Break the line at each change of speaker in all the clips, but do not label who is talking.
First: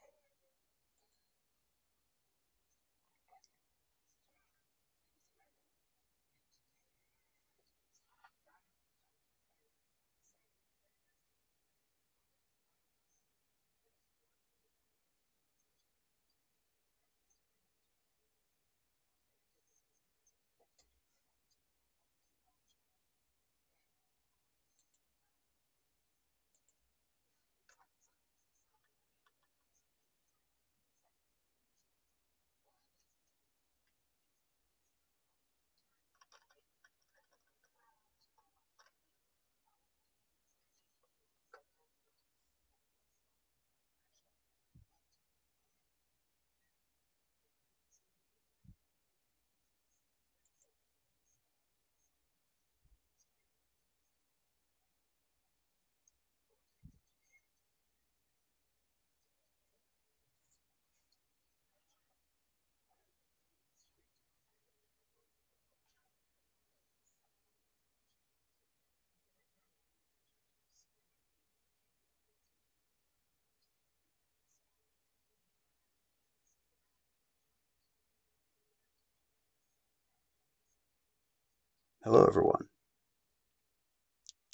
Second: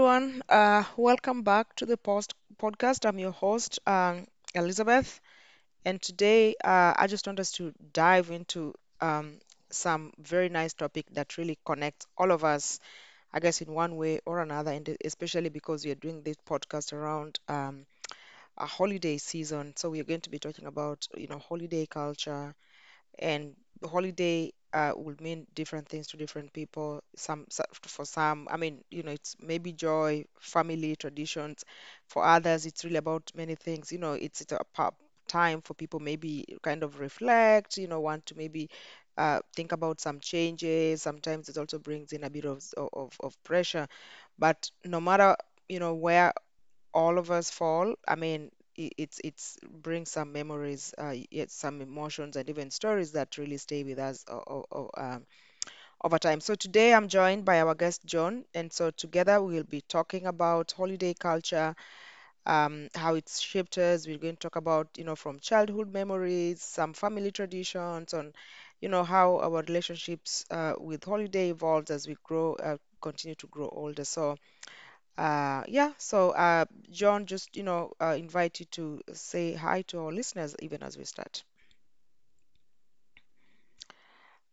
everyone. Welcome back to the post podcast. I'm your host, Elizabeth, and today I just want us to dive into um, some very nice topic that really connects all of us, I guess, in one way or another, and especially because we are doing this podcast around a holiday season. So we are going to be talking about, you know, holiday culture, and holiday would mean different things to different people. For some, I mean, you know, it's maybe joy, family, traditions. For others, it's really about many things. You know, time for people maybe kind of reflect. You know, want to maybe think about some changes. Sometimes it also brings in a bit of pressure. But no matter you know where all of us fall. I mean, I- it's brings some memories, yet some emotions and even stories that really stay with us over time. So today I'm joined by our guest John, and so together we'll be talking about holiday culture, how it's shaped us. We're going to talk about, you know, from childhood memories, some family traditions, on, you know, how our relationships with holiday evolves as we grow, continue to grow older. So. Uh, yeah, so uh, John, just you know, invite you to say hi to our listeners even as we start.
Hello, everyone.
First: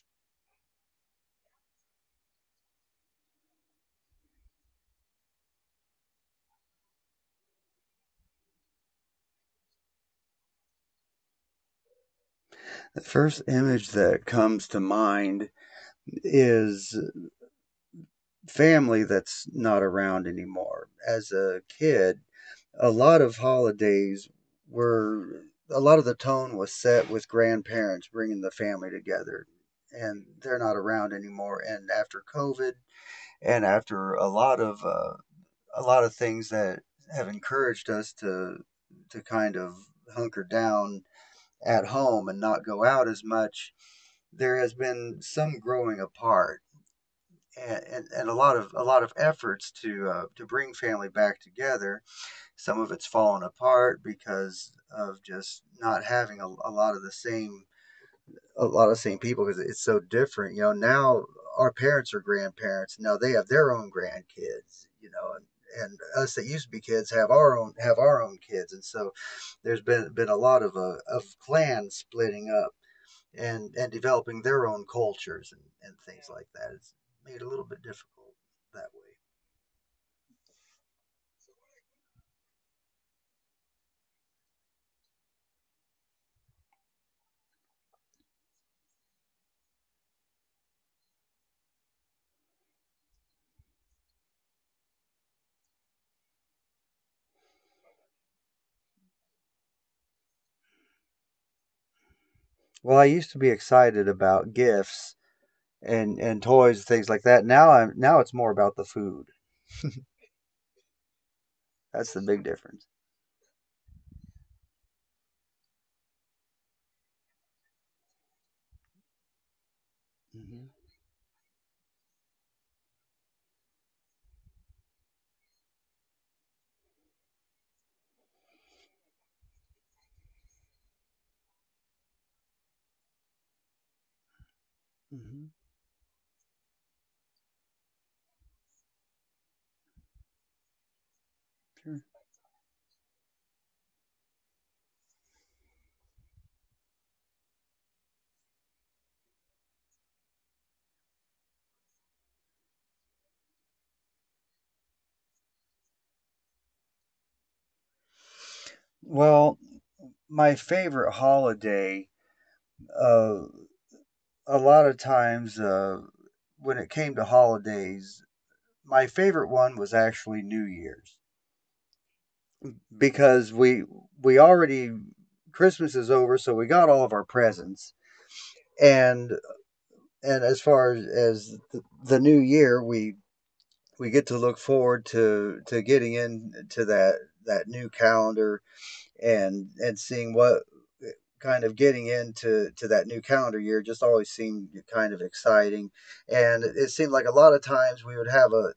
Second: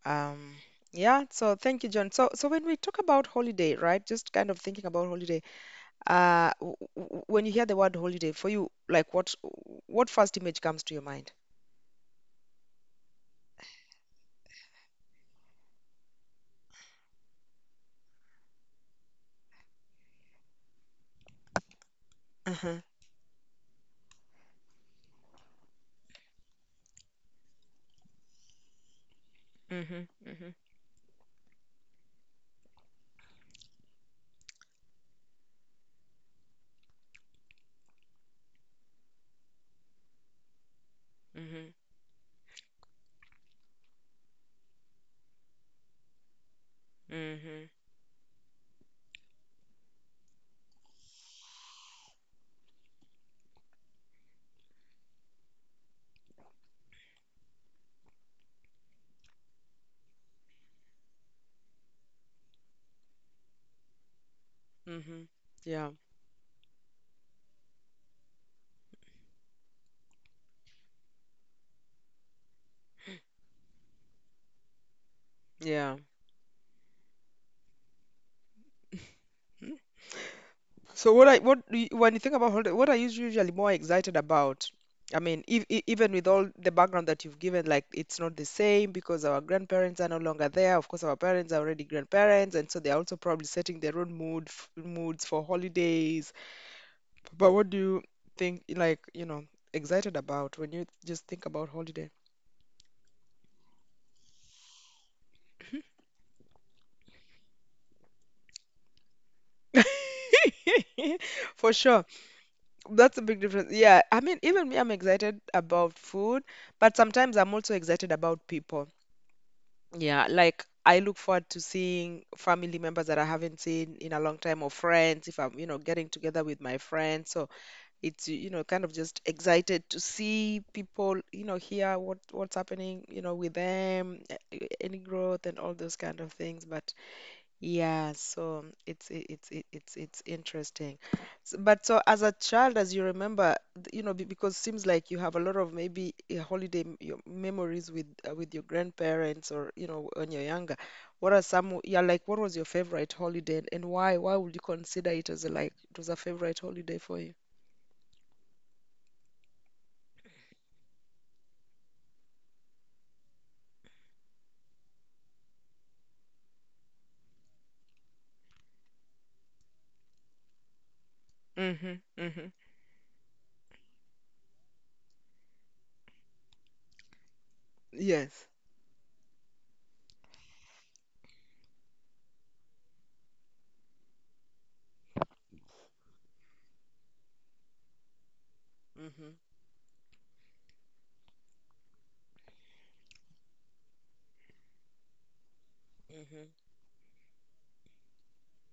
Um, yeah, so thank you, John. So, so when we talk about holiday, right? Just kind of thinking about holiday. When you hear the word holiday, for you, like what first image comes to your mind?
The first image that comes to mind is family that's not around anymore. As a kid,
Uh-huh.
a lot of holidays were a lot of the tone was set with grandparents bringing the family together,
Mm-hmm.
and
Mm-hmm.
they're not around anymore. And after COVID and after a lot of things that have encouraged us to kind of hunker down
Mm-hmm.
at home and not go out as much, there has been some growing apart,
Mm-hmm.
and a lot of efforts to bring family back together. Some of it's fallen apart because of just not having a lot of same people because it's so different. Now our parents are grandparents. Now they have their own grandkids. You
Mm-hmm.
know, and
Yeah.
and us that used to be kids have our own kids, and so there's been a lot of of clans splitting up and developing their own cultures and
Yeah.
and things like that. It's made a little bit difficult that way.
So what do you, when you think about holiday, what are you usually more excited about? I mean, if, even with all the background that you've given, like it's not the same because our grandparents are no longer there. Of course, our parents are already grandparents, and so they're also probably setting their own moods for holidays. But what do you think, like, you know, excited about when you just think about holiday?
Well, I used to be excited about gifts and toys and things like that. Now I'm now it's more about the food.
For sure.
That's the big difference.
That's a big difference. Yeah, I mean, even me, I'm excited about food, but sometimes I'm also excited about people. Yeah, like
Hmm.
I look forward to seeing family members that I haven't seen in a long time or friends if I'm, you know, getting together with my friends. So it's, you know, kind of just excited to see people, you know, hear what's happening, you know, with them, any growth
Hmm.
and all those kind of things. But yeah, so it's it- it's it- it's interesting. But
Sure.
so as a child, as you remember, you know, because seems like you have a lot of maybe holiday your memories with your grandparents or you know when you're younger. What are some? Yeah, like what was your favorite holiday and why? Why would you consider it as a, like it was a favorite holiday for you?
Well, my favorite holiday, uh, a lot of times, when it came to holidays, my favorite one was actually New Year's,
Mm-hmm. Mm-hmm.
because we already Christmas is over, so we got all of our presents.
Yes.
And and as far as the new year, we get to look forward to getting into that new calendar,
Mm-hmm.
and seeing what kind of getting into to that new calendar year just always seemed kind of exciting. And
Mm-hmm.
it seemed like a lot of times we would have a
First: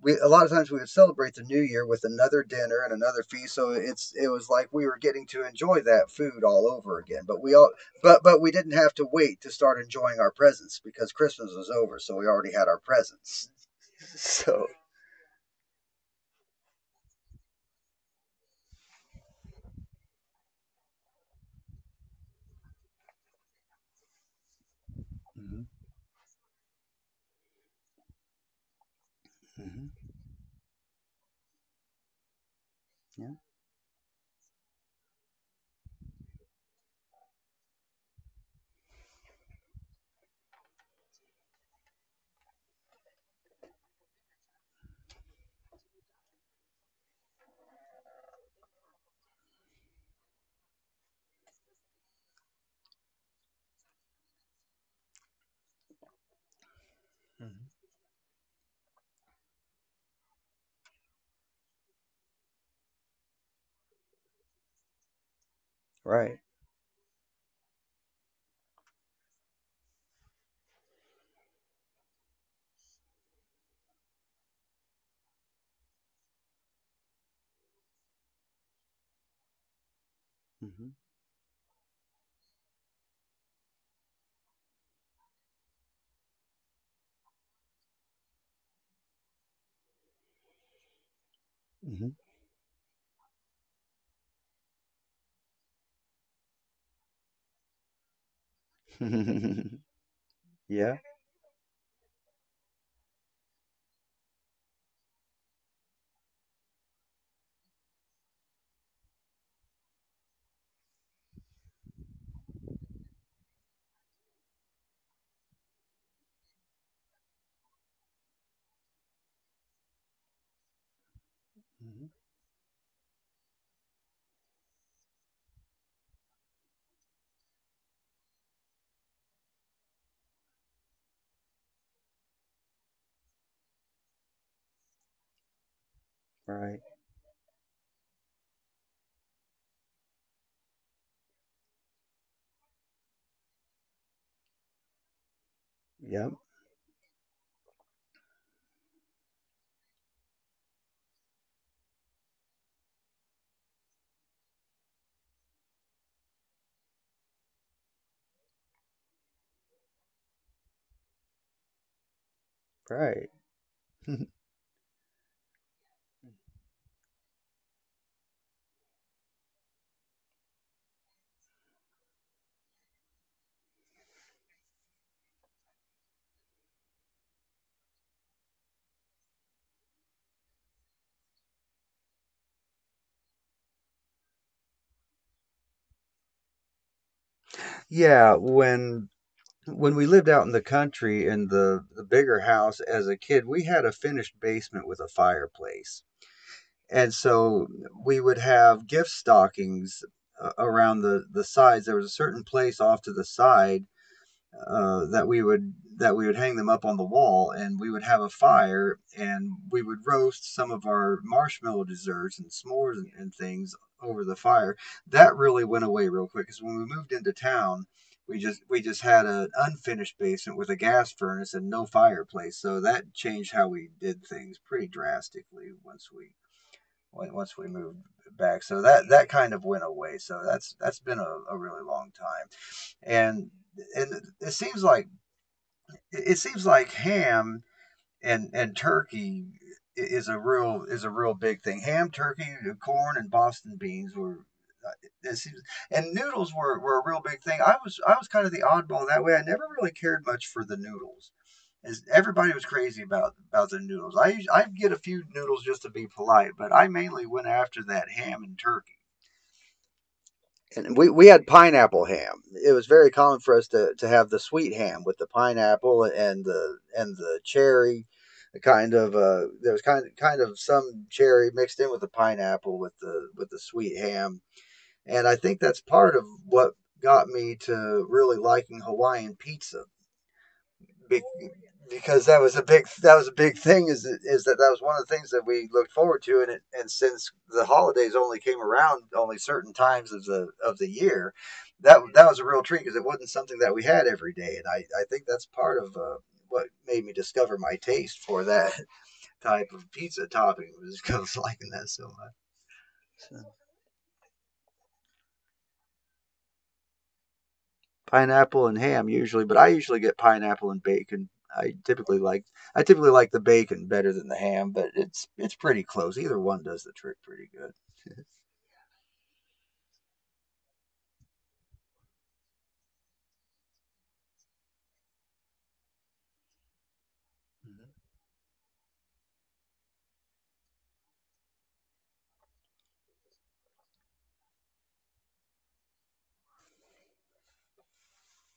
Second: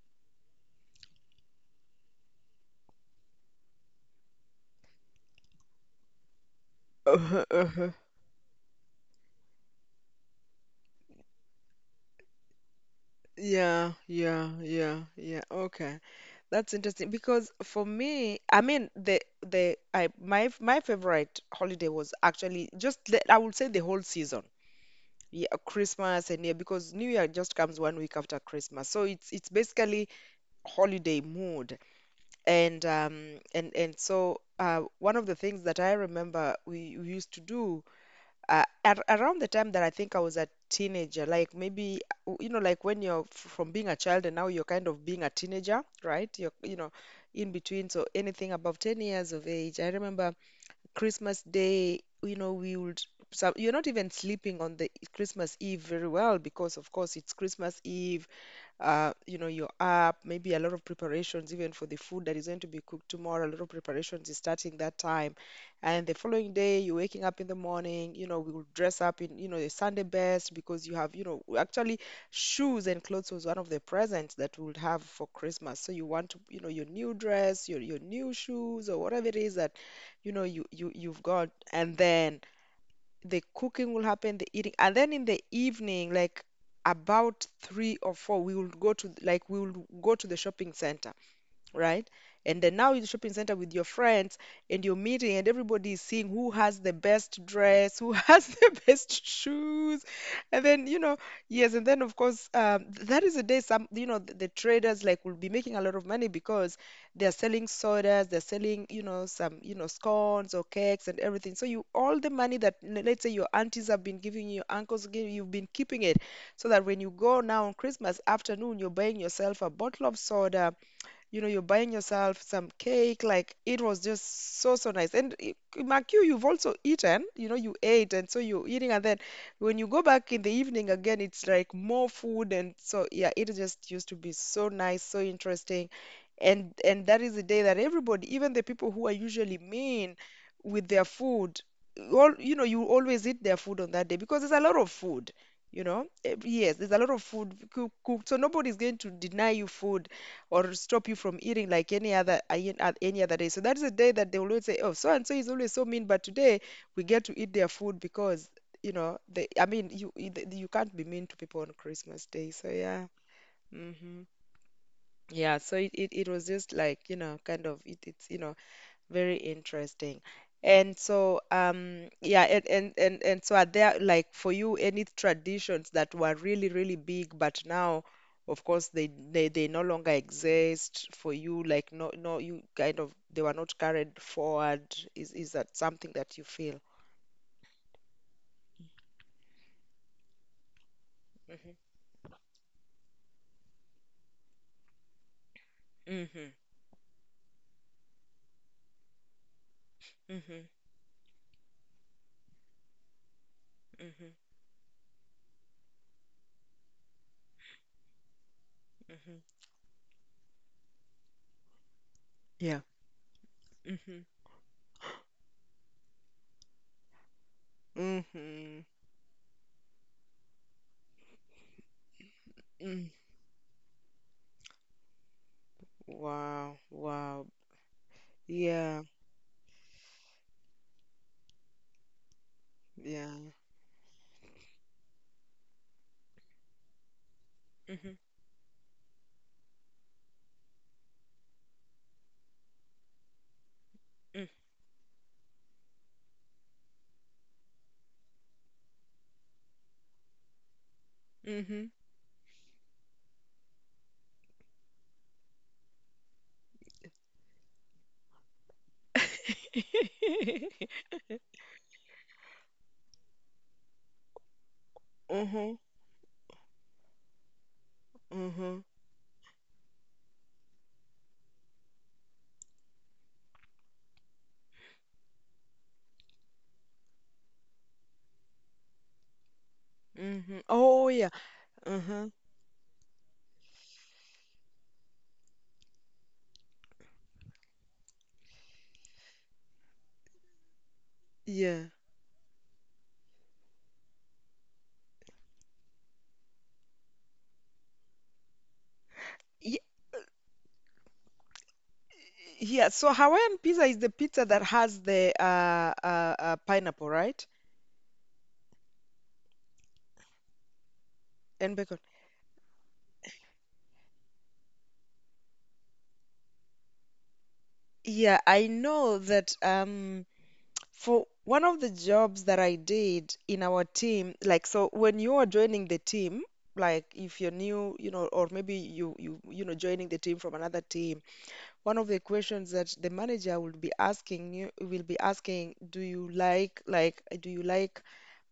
we a lot of times we would celebrate the new year with another dinner and another feast, so it was like we were getting to enjoy that food all over again, but
Uh-huh,
we all
uh-huh.
but we didn't have to wait to start enjoying our presents, because Christmas was over, so we already had our presents.
Yeah, yeah,
So...
yeah, yeah. Okay. That's interesting because for me, I mean the I my my favorite holiday was actually just the, I would say the whole season. Yeah,
Mhm.
Christmas and yeah, because New Year just comes 1 week after Christmas. So it's
Hmm.
basically holiday mood. And
Yeah.
um and so one of the things that I remember we used to do ar around the time that I think I was a teenager, like maybe you know, like when you're from being a child and now you're kind of being a teenager, right? You're you know, in between, so anything above 10 years of age. I remember Christmas Day, you know, we would so you're not even sleeping on the Christmas Eve very well because of course it's Christmas
Hmm.
Eve you know, you're up, maybe a lot of preparations even for the food that is going to be cooked tomorrow. A lot of preparations is starting that time. And the
Right.
following day, you're waking up in the morning, you know, we will dress up in, you know, the Sunday best because you have, you know, actually shoes and clothes was one of the presents that we would have for Christmas. So you want to, you know, your new dress, your new shoes or whatever it is that, you know, you
Hmm.
you you've got. And then the cooking will happen, the eating, and then in the evening, like about three or four, we will go to like we will go to the shopping center
Hmm.
right? And then now you're shopping center with your friends and you're meeting and everybody is seeing who has the best dress, who has the best shoes. And then,
Yeah.
you know, yes, and then of course, that is a day some, you know, the traders like will be making a lot of money because they're selling sodas, they're selling, you know, some, you know, scones or cakes and everything. So you all the money that let's say your aunties have been giving you, your uncles give, you've been keeping it so that when you go now on Christmas afternoon, you're buying yourself a bottle of soda you know, you're buying
Hmm.
yourself some cake. Like it was just so, so nice. And Makyu, you've also eaten, you know, you ate, and so you're eating. And then when you go back in the evening again, it's like more food. And so, yeah, it just used to be so nice, so interesting.
Right.
And that is the day that everybody, even the people who are usually mean with their food, all, you know, you always eat their food on that day because there's a lot of food. You know,
Yep.
Eh, yes, there's a lot of food cooked, so nobody's going to deny you food or stop you from eating like any other day. So that's the day that they will always say, "Oh, so and so is always so mean, but today we get to eat their food because you know they. I mean, you you can't be mean to people on Christmas Day. So yeah,
Right.
hmm yeah. So it it was just like you know, kind of it's you know very interesting. And so, yeah, and so are there like for you any traditions that were really, really big, but now, of course, they no longer exist for you, like no no you kind of they were not carried forward. Is that something that you feel?
Yeah, when we lived out in the country, in
Hmm.
the bigger house as a kid, we had a finished basement with a fireplace.
Hmm.
And so we would have gift stockings
Hmm.
around the sides. There was a certain place off to the side
Hmm.
that we would hang them up on the wall, and we would have a fire, and
Hmm.
we would roast some of our marshmallow desserts and
Yeah.
s'mores and things
Hmm.
over the fire. That really went away real quick, because when we moved into town, we just we
Hmm.
just had an unfinished basement with a gas furnace and no fireplace. So that
Mm.
changed how we did things pretty drastically once we
Wow, wow.
once we moved back. So
Yeah,
that kind of went away. So that's been a really long time.
yeah.
And and it seems like it seems like ham
Hmm.
and turkey is a real big thing. Ham, turkey, corn, and Boston beans were, uh, it seems, and noodles were a real big thing. I was kind of the oddball in that way. I never really cared much for the noodles,
Hmm.
as everybody was crazy about the noodles. I'd get a few noodles just to be polite, but I mainly went after that ham and turkey. And we, we had pineapple ham. It was very common for us to have the sweet ham with the
Mm-hmm.
pineapple and the cherry,
Mm-hmm.
there was kind of some cherry mixed in with the pineapple with the sweet ham, and I think that's part of what got me to really liking Hawaiian pizza,
Mm-hmm. Oh yeah.
because
Mm-hmm.
that was a big thing is that was one of the things that we looked forward to. And since the holidays only came around only certain times of the year,
Yeah.
that was a real treat because it wasn't something that we had every day. And I think that's part of what made me discover my taste for that type
Ye-
of pizza topping, was because I was liking that so much.
Yeah. So
So...
Hawaiian pizza is the pizza that has the pineapple, right?
Pineapple and ham usually, but I usually get pineapple and bacon. I
And bacon.
typically like I typically like the bacon better than the ham, but it's pretty close. Either one does the trick pretty good.
Yeah, I know that for one of the jobs that I did in our team, like so when you are joining the team, like if you're new, you know, or maybe you know joining the team from another team one of the questions that the manager will be asking you will be asking, do you do you like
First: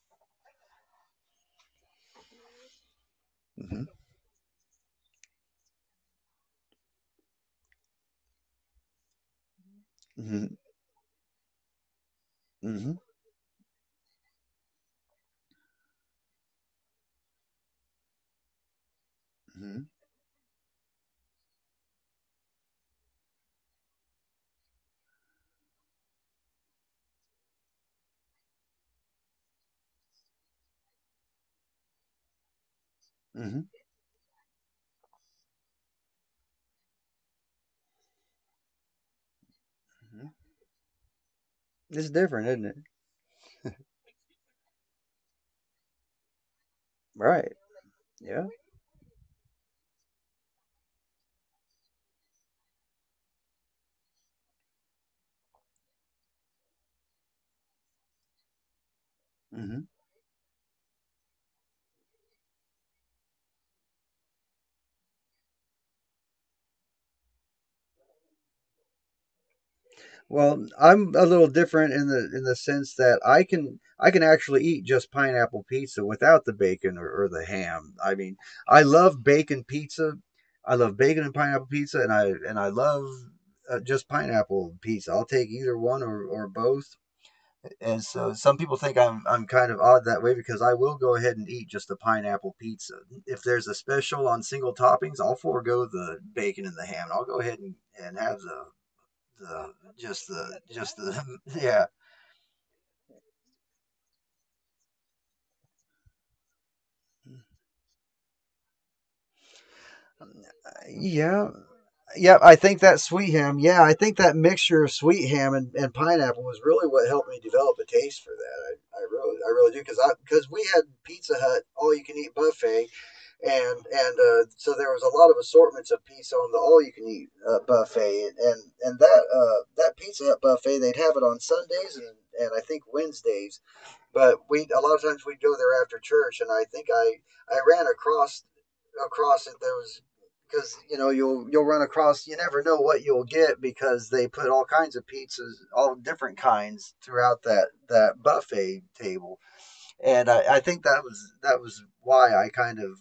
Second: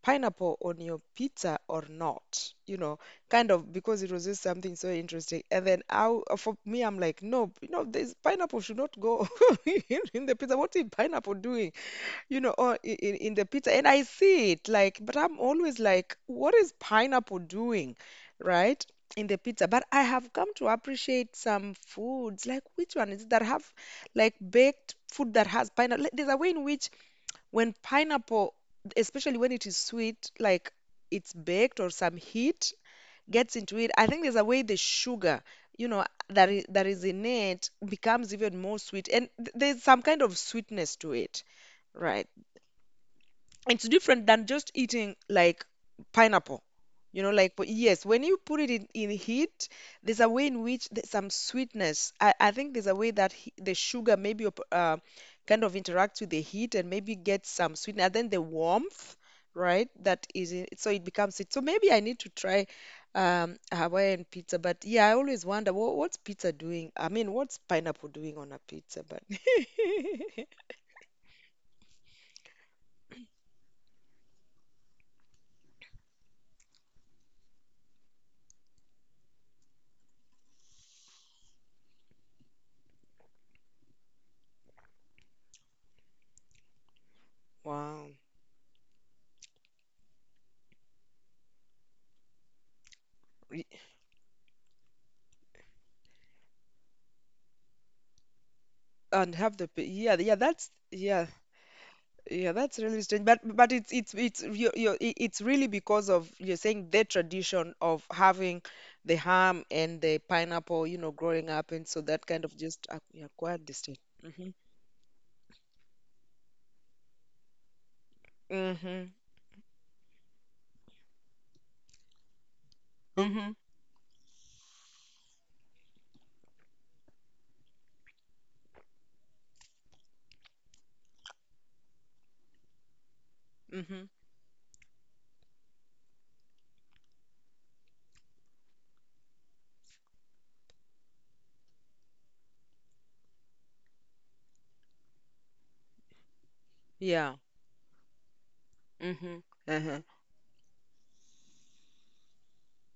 pineapple on your pizza or not? You know, kind of
Hmm.
because it was just something so interesting. And then I, for me, I'm like, no, you know, this pineapple should not go in the
Hmm.
pizza. What is pineapple doing? You know, or
Hmm.
in the pizza. And I see it like, but I'm always like, what is pineapple doing, right? In the pizza.
Hmm.
But I have come to appreciate some foods, like which one is it that have like baked food that has pineapple. Like, there's a way in which when pineapple, especially when it is sweet, like it's baked or some heat gets
Hmm.
into it. I think there's a way the sugar, you know, that is in it becomes even more sweet. And there's some kind of sweetness to it.
It's
Right,
different, isn't it?
it's different than just eating like pineapple
Right.
but yes, when you
Yeah.
put it in heat there's a way in which there's some sweetness. I think there's a way that the sugar maybe kind of interacts with the heat and maybe gets some sweetness and then the warmth,
Hmm.
right, that is in, so it becomes it, so maybe I need to try a Hawaiian pizza. But yeah, I always wonder what's pizza doing, I mean what's pineapple doing on a pizza, but
Well, I'm a little different in the sense that I can actually eat just pineapple pizza without the bacon or the ham. I mean, I love bacon pizza. I love bacon and pineapple pizza, and I love just pineapple pizza. I'll take either one or both. And
wow.
so some people think I'm kind of odd that way, because I will go ahead and eat just the pineapple pizza. If there's a special on single toppings, I'll forego the bacon and the ham. I'll go ahead and have
And have the
the
yeah,
just
yeah,
the
that's
just
yeah.
the yeah.
Yeah, that's really strange, but it's it's it's really because of, you're saying, the tradition of having the ham and the pineapple, you know,
Yeah,
growing up. And so that
yeah,
kind
I
of
think
just
that
yeah,
sweet ham.
acquired
Yeah,
this
I
thing.
think that
Mm-hmm,
mixture of sweet ham and pineapple was really what helped me develop a taste for that. I, I
mm-hmm.
really, I really do, because I because we had Pizza Hut all you can eat buffet,
Mm-hmm.
and so there was a lot of assortments of pizza on the all you can eat, buffet. And that Pizza Hut buffet, they'd have it on Sundays and I think Wednesdays.
Mm-hmm.
But we a lot of times we'd go there after church, and I think I ran across it. There was Because you never know what you'll get, because they put all kinds of pizzas, all different kinds
Yeah.
throughout that buffet table.
Mm-hmm. Uh-huh.
And I think that was why I kind of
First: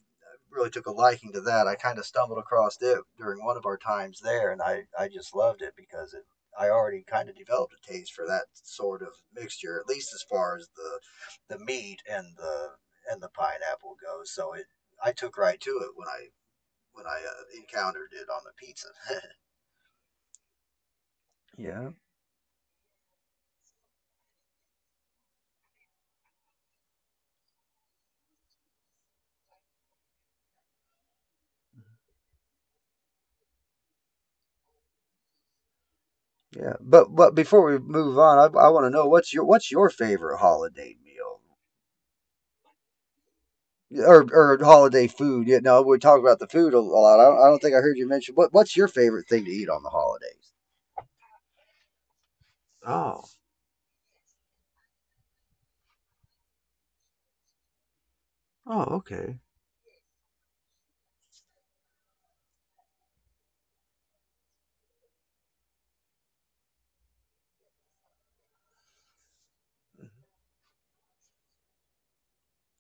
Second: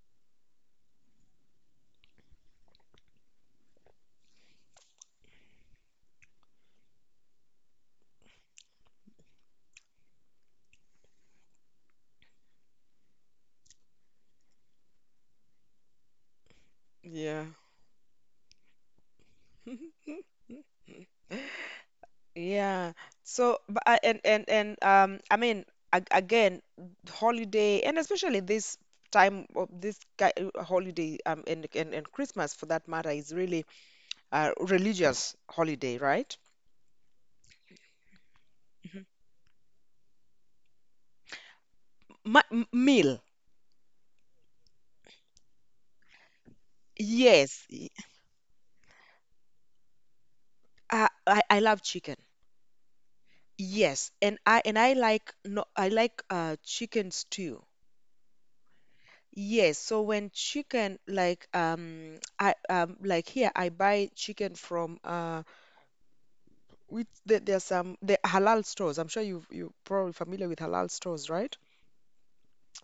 really took a liking to that. I kind of stumbled across it during one of our times there, and I just loved it because it I already kind of developed a taste for that sort of mixture, at least as far as the meat and the pineapple goes. So it I took right to it when I
Yeah.
encountered it on the pizza. Yeah.
Yeah. So, but and I mean, ag again, holiday, and especially this time of this holiday, and and Christmas for that matter, is really a religious holiday, right?
Yeah, but before we move on, I want to
Mhm.
know what's your, favorite holiday meal?
My, meal,
Or holiday food. We talk about the food a lot. I don't
yes.
think I heard you mention what's your favorite thing to eat on the holidays?
I I love chicken,
Oh,
yes, and I like no, I like chicken stew.
oh, okay.
Yes, so when chicken, like I like here I buy chicken from we there some the halal stores. I'm sure you are probably familiar with halal stores, right?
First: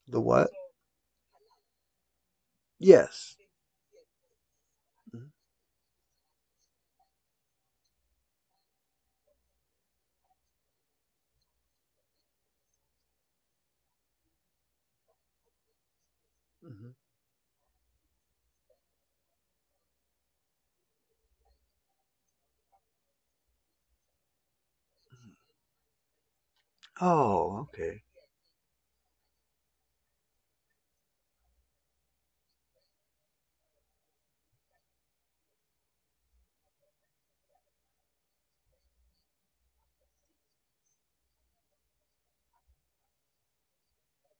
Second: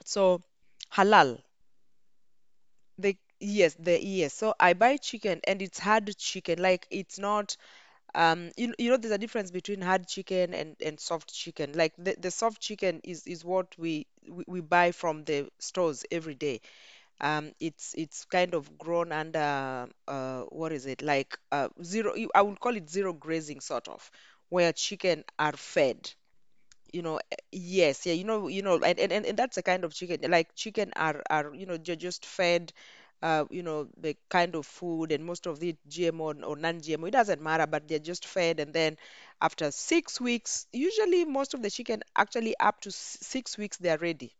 The
So
what?
halal. The
Yes.
yes, the yes. So I buy chicken and it's hard chicken. Like it's not you, you know there's a difference between hard chicken and soft chicken. Like the soft chicken is what we buy from the stores every day.
Mm-hmm.
It's kind of grown under what is it? Like zero, I would call it zero grazing sort of where chicken are fed. You know
Oh, okay.
yes, yeah, you know, you know, and that's a kind of chicken, like chicken are, you know, they're just fed you know the kind of food, and most of the GMO and- or non-GMO, it doesn't matter, but they're just fed. And then after 6 weeks, usually most of the chicken, actually up to 6 weeks they're ready.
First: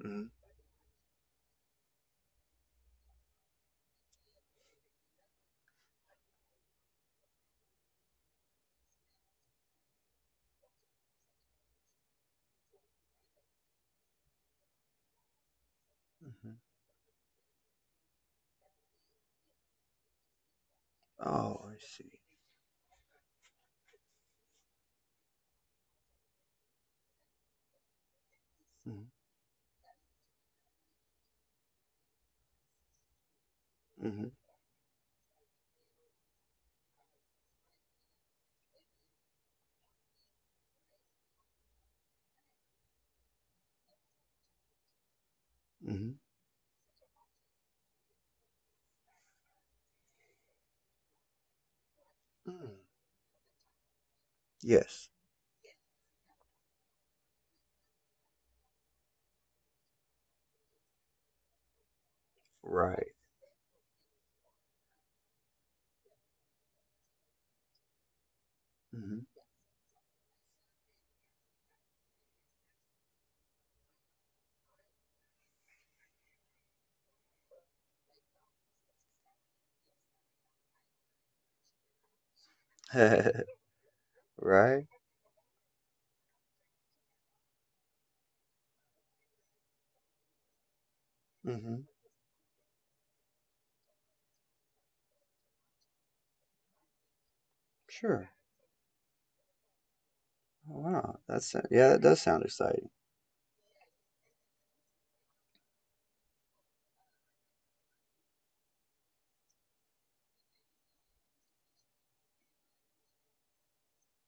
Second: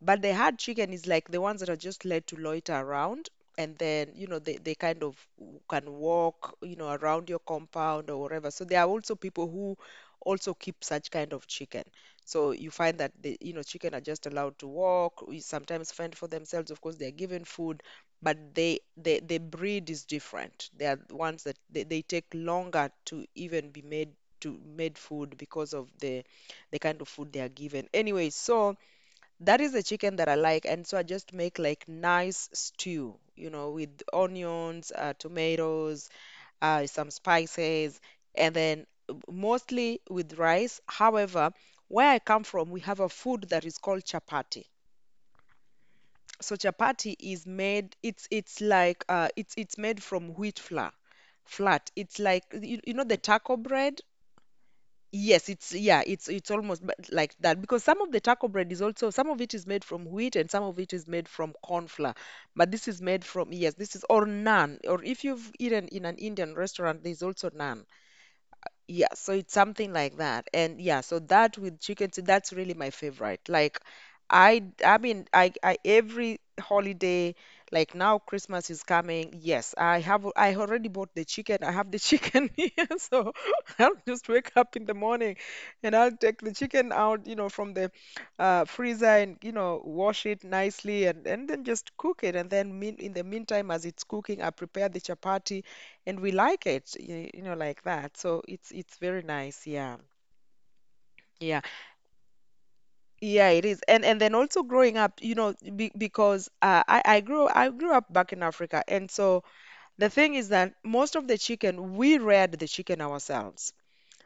But
Mm-hmm.
the hard chicken is like the ones that are just led to loiter around, and then, you know, they kind of can walk, you know, around your compound or wherever. So there are also people who also keep such kind of chicken. So you find that the, you know, chicken are just allowed to walk, we sometimes fend for themselves. Of course, they're given food, but the breed is different. They are the ones that
Oh, I
they
see.
take longer to even be made to made food because of the kind of food they are given. Anyway, so
Mm-hmm.
that is a chicken that I like, and so I just make like nice stew, you know, with
Mm-hmm.
onions, tomatoes, some spices, and then mostly with rice. However, where I come from, we have a food that is called chapati.
Mm-hmm.
So chapati is made, it's like it's made from wheat flour, flat. It's like
Mm.
you know the taco bread.
Yes.
Yes, it's yeah, it's almost but like that, because some of the taco bread is also, some of it is made from wheat and some of it is made from corn flour. But this is
Right.
made from yes, this is or naan. Or if you've eaten in an Indian restaurant, there's also naan. Yeah,
Mm-hmm.
so it's something like that. And yeah, so that with chicken too, that's really my favorite. Like I mean I every holiday, like now Christmas is coming. Yes, I have, I already bought the chicken. I have the chicken here. So I'll just wake up in
Right.
the morning and I'll take the chicken out, you know, from the freezer, and you know, wash it nicely, and then
Mm-hmm.
just cook it. And then mean in the meantime, as it's cooking, I prepare the chapati and we like it, you know, like that.
Sure.
So it's very nice. Yeah.
Wow. That's
Yeah.
Yeah. That does sound exciting.
Yeah, it is. And then also growing up, you know, be, because I grew up back in Africa. And so the thing is that most of the chicken, we reared the chicken ourselves.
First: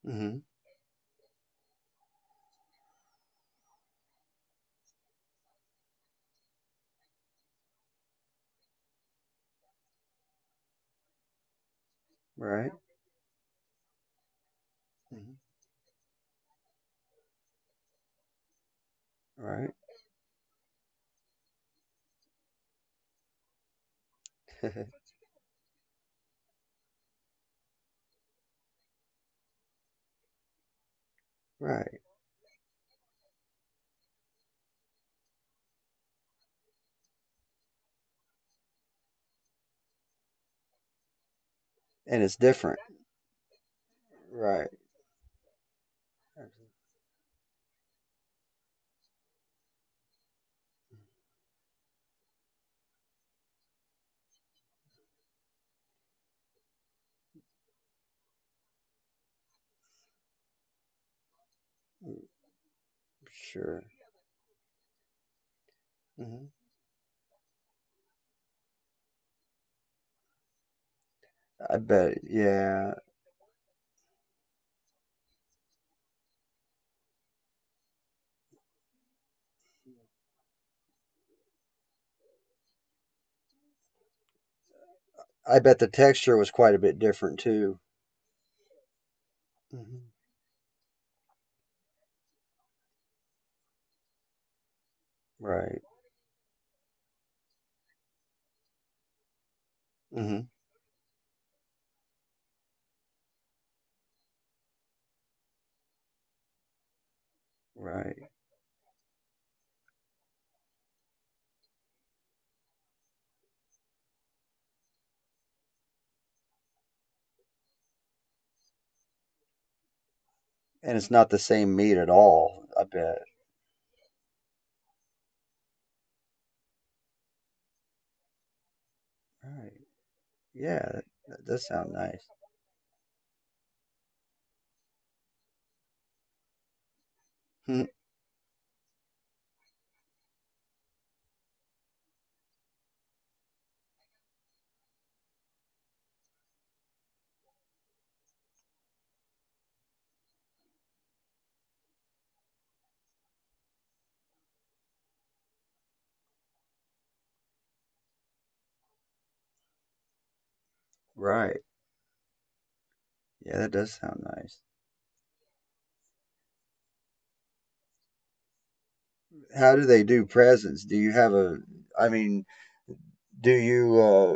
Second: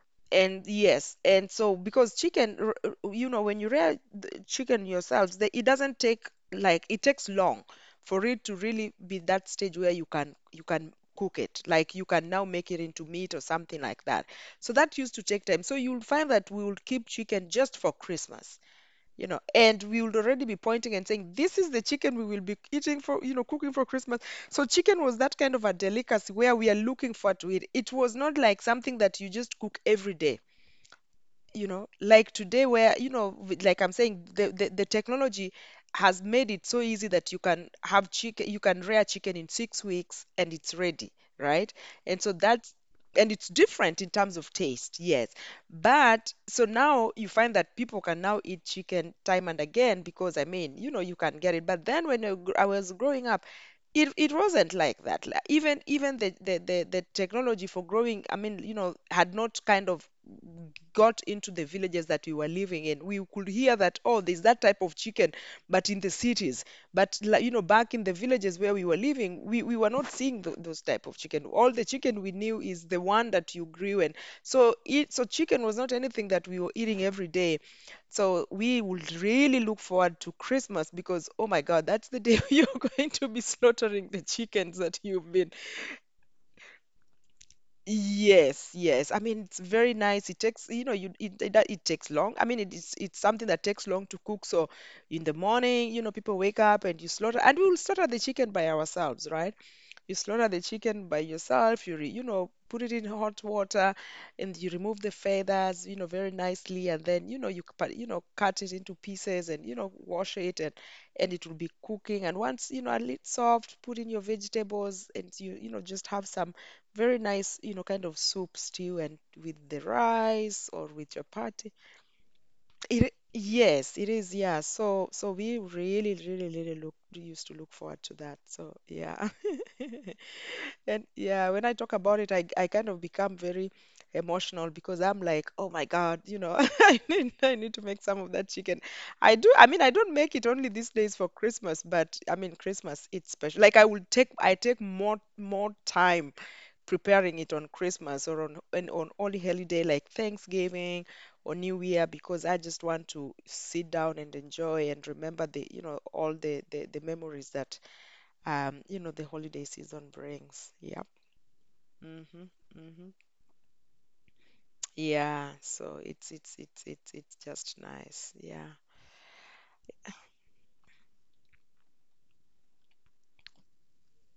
Mm-hmm.
And yes, and so because chicken, you know, when you rear the chicken yourselves, the, it doesn't take, like it takes long for it to really be that stage where you can, you can cook it, like you can now make
Right.
it into meat or something like that. So that used to
Mm-hmm.
take time. So you'll find that we will keep chicken just for Christmas, you know,
Right.
and we would already be pointing and saying, this is the chicken we will be eating for, you know, cooking for Christmas. So chicken was that kind of a delicacy where we are looking forward to it. It was not like something that you just cook every day, you know,
Right.
like today, where you know like I'm saying the technology has made it so easy that you can have chicken, you can rear chicken in 6 weeks and it's ready, right, and
And
so
it's
that's
different.
and it's different in terms of
Right.
taste, yes. But so now you find that people can now eat chicken time and again because I mean, you know, you can get it. But then when I was growing up, it wasn't like that. Like, even the technology for growing, I mean, you know, had not kind of got into the villages
Mm.
that we were living in. We could hear
Sure.
that, oh, there's that type of chicken, but in the
Hmm.
cities. But like, you know, back in the villages where we were living, we were not seeing those type of chicken. All
I
the
bet.
chicken we knew is
Yeah.
the one that you grew in. So it, so chicken was not anything that we were eating every day. So we would really look forward to Christmas, because oh my God, that's the day you're going to be slaughtering the chickens that you've been.
I bet the texture was quite a bit different too.
Yes, yes. I mean, it's very
Hmm.
nice. It takes, you know, you it takes long. I mean, it is, it's something that takes long to cook. So in the
Right.
morning, you know, people wake up and you slaughter, and we will slaughter the chicken by ourselves, right? You
Hmm.
slaughter the chicken by yourself. You, re, you know, put it in hot water, and you remove the feathers, you know, very nicely, and then you know you you
Right.
know cut it into pieces, and you know wash it, and it will be cooking. And once you know a little soft, put in your vegetables, and you know just have some very nice, you know, kind of soup stew, and with the rice or
And it's
with
not the same
chapati.
meat at all. I bet.
It, yes, it is. Yeah. So so we really really really look used to look forward to that. So yeah.
Right. Yeah. That,
And
that
yeah,
does
when I
sound
talk about
nice.
it, I kind of become very emotional, because I'm like, oh my God, you know, I need
Hmm.
to make some of that chicken. I do. I mean, I don't make it only these days for Christmas, but I mean, Christmas it's special. Like I take more time preparing it on Christmas, or on and on only holiday like Thanksgiving or New Year, because I just want to sit down and enjoy and remember the, you know, all the the memories that you know, the holiday season brings. Yeah.
Right.
Mm-hmm. Mm-hmm.
Yeah, that does sound nice.
Yeah, so it's it's just nice. Yeah.
How do they do presents? Do you have a? I mean, do you?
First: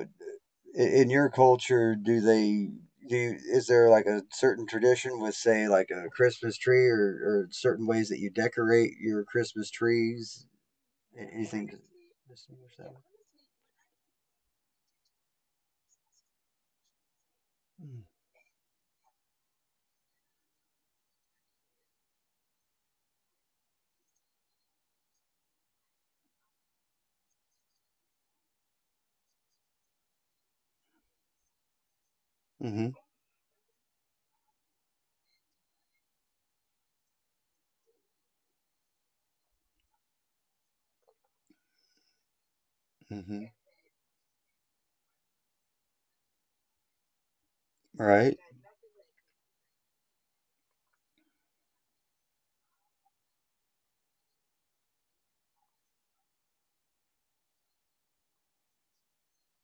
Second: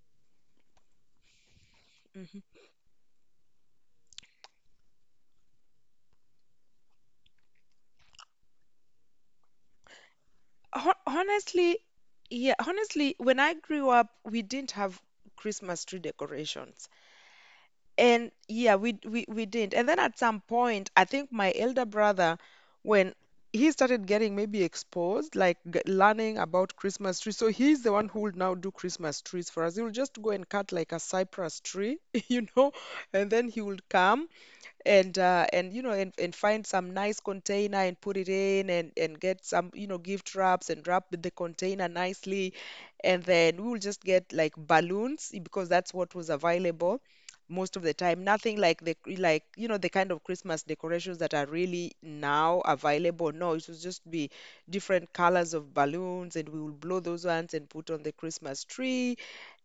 In your culture, do
Hmm.
they do you, is there like a certain tradition with, say, like a Christmas tree, or certain ways that you decorate your Christmas trees? Anything to
Honestly, yeah,
distinguish that one?
honestly, when I grew up, we didn't have Christmas tree decorations. And yeah, we didn't. And then at some point, I think my elder brother, when he started getting maybe exposed, like learning about Christmas trees, so he's the one who will now do Christmas trees for us. He will just go and cut like a cypress tree, you know,
Mm-hmm.
and then he will come and find some nice container and put it in and get some, you know, gift wraps and wrap the container nicely, and
Mm-hmm.
then we will just get like balloons because that's what was available most of the time.
Right.
Nothing like the you know, the kind of Christmas decorations that are really now available. No, it will just be different colors of balloons, and we will blow those ones and put on the Christmas tree,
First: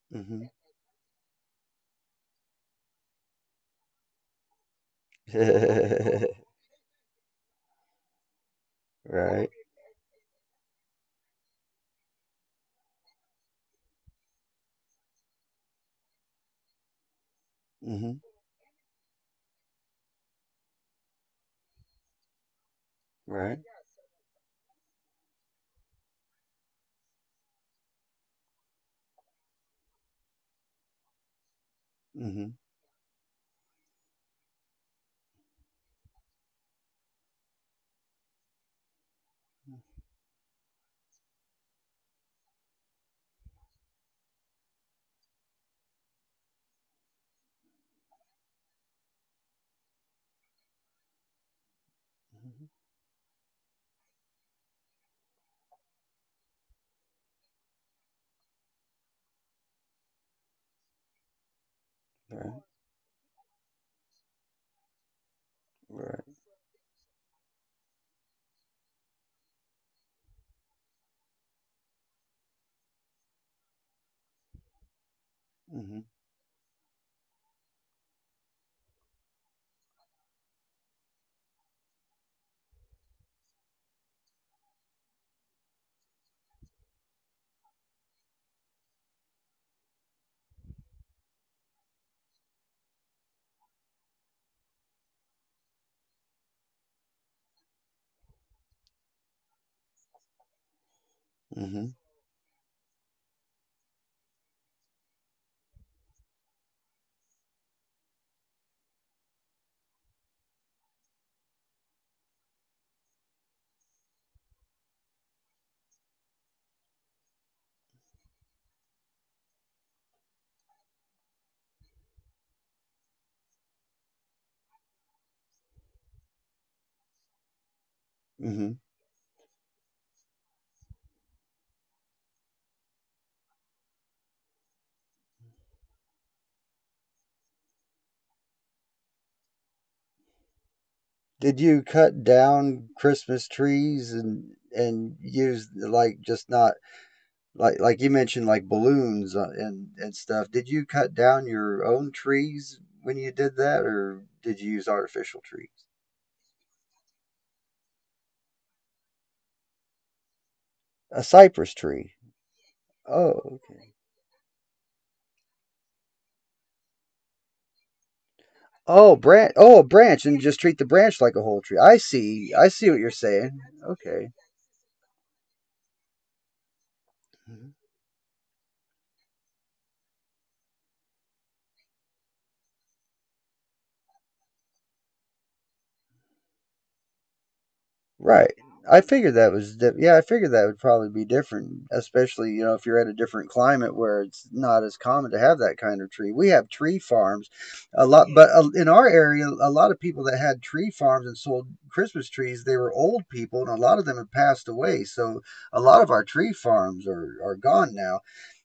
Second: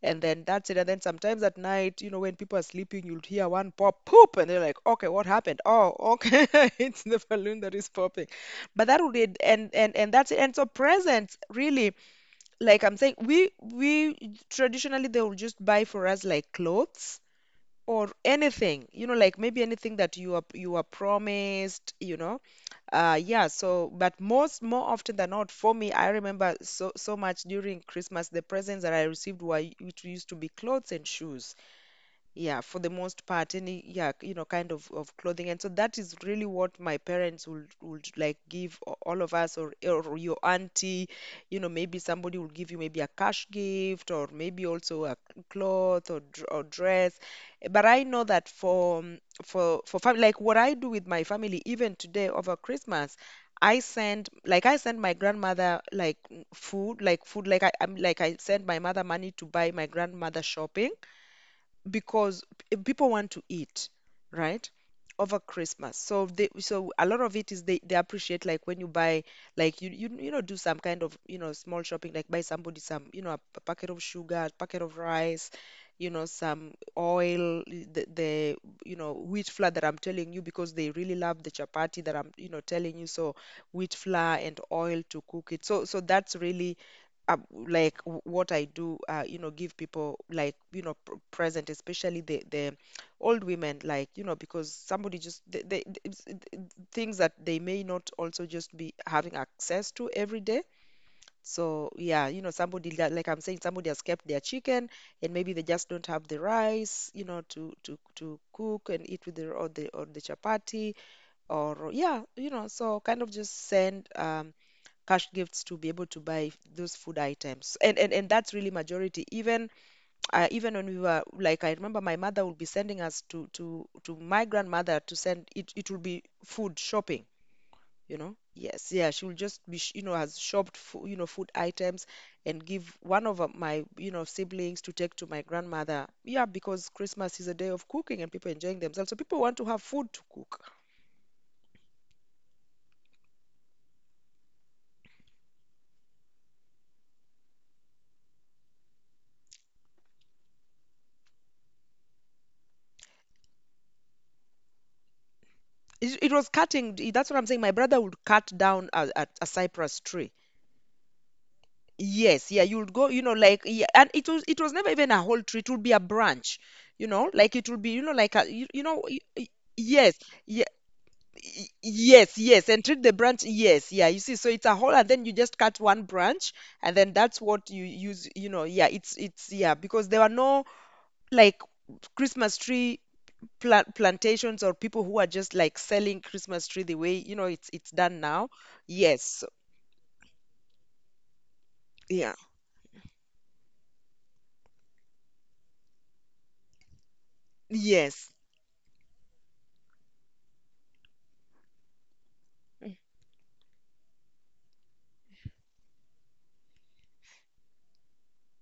and then
Mm-hmm.
that's it. And then sometimes at night, you know, when people are sleeping, you'll hear one pop poop, and they're like, okay, what happened? Oh, okay, it's the balloon that is popping. But that would it,
Right.
and that's it. And so, presents, really, like I'm saying, we traditionally, they will just buy for us like clothes or
Mm-hmm.
anything, you know, like maybe anything that you are promised, you know. Yeah,
Right.
so but most, more often than not, for me, I remember so so much during Christmas, the presents that I received were, which used to be, clothes and shoes.
Mm-hmm.
Yeah, for the most part, any, yeah, you know, kind of clothing. And so that is really what my parents would like give a- all of us, or your auntie, you know. Maybe somebody will give you maybe a cash gift, or maybe also a cloth or, or dress. But I know that for family, like what I do with my family even today over Christmas, I send my grandmother like food, like food, like I, I'm like I send my mother money to buy my grandmother shopping, because
Right.
p- people want to eat, right? Over Christmas. So
Right.
they so a lot of it is, they appreciate like when you buy like you you know, do some kind of, you know, small shopping, like buy somebody some, you know, a, p- packet of sugar, packet of rice,
Mm-hmm.
you know, some oil, the you know, wheat flour that I'm telling you, because they really love the chapati that I'm, you know, telling you. So, wheat flour and oil to cook it. So so that's really um, like w- what I do, you know, give people like, you know, pr present, especially the old women, like, you know. Because somebody just they, it's- it- it- things that they may not also just be having access to every day. So
Mm-hmm.
yeah, you know, somebody that, like I'm saying, somebody has kept their chicken, and maybe they just don't have the rice, you know, to to cook and eat with the, or the chapati. Or, yeah, you know, so kind of just send cash gifts to be able to buy those food items. And that's really majority. Even even when we were, like, I remember my mother would be sending us to to my grandmother, to send it, it would be food shopping, you know.
Mm-hmm.
Yes, yeah, she will just be sh- you know, has shopped for, you know, food items, and give one of my, you know, siblings to take to my grandmother. Yeah, because Christmas is a day of cooking and people enjoying themselves, so people want to have food to cook.
Did you cut down Christmas trees and use, like, just not, like you mentioned, like balloons, and stuff? Did you cut down your own trees when you did that, or did you use artificial trees?
It was cutting. That's what I'm saying, my brother would cut down a cypress tree.
A cypress tree.
Yes, yeah, you'd go, you know,
Oh,
like, yeah,
okay.
and it was, it was never even a whole tree, it would be a branch, you know, like it would be, you know, like a you, you know,
Oh,
y- y-
branch oh, a
yes,
branch, and just
yeah,
treat the branch like a whole
y-
tree. I
yes,
see. I
yes, and
see what
treat
you're
the branch,
saying.
yes, yeah, you
Okay.
see, so it's a whole, and then you just cut one branch, and then that's what you use, you know. Yeah, it's, yeah, because there were no, like, Christmas tree pla plantations, or people who are just like selling Christmas tree the way, you know, it's done now.
Right. I
Yes,
figured
so-
that was di- Yeah, I figured that would probably be different,
yeah,
especially, if you're at a different climate where it's not as common to have that kind of tree. We have tree farms a lot.
yes,
Mm. But, in our area, a lot of people that had tree farms and sold Christmas trees, they were old people, and a lot of them have passed away. So a lot of our tree farms are gone now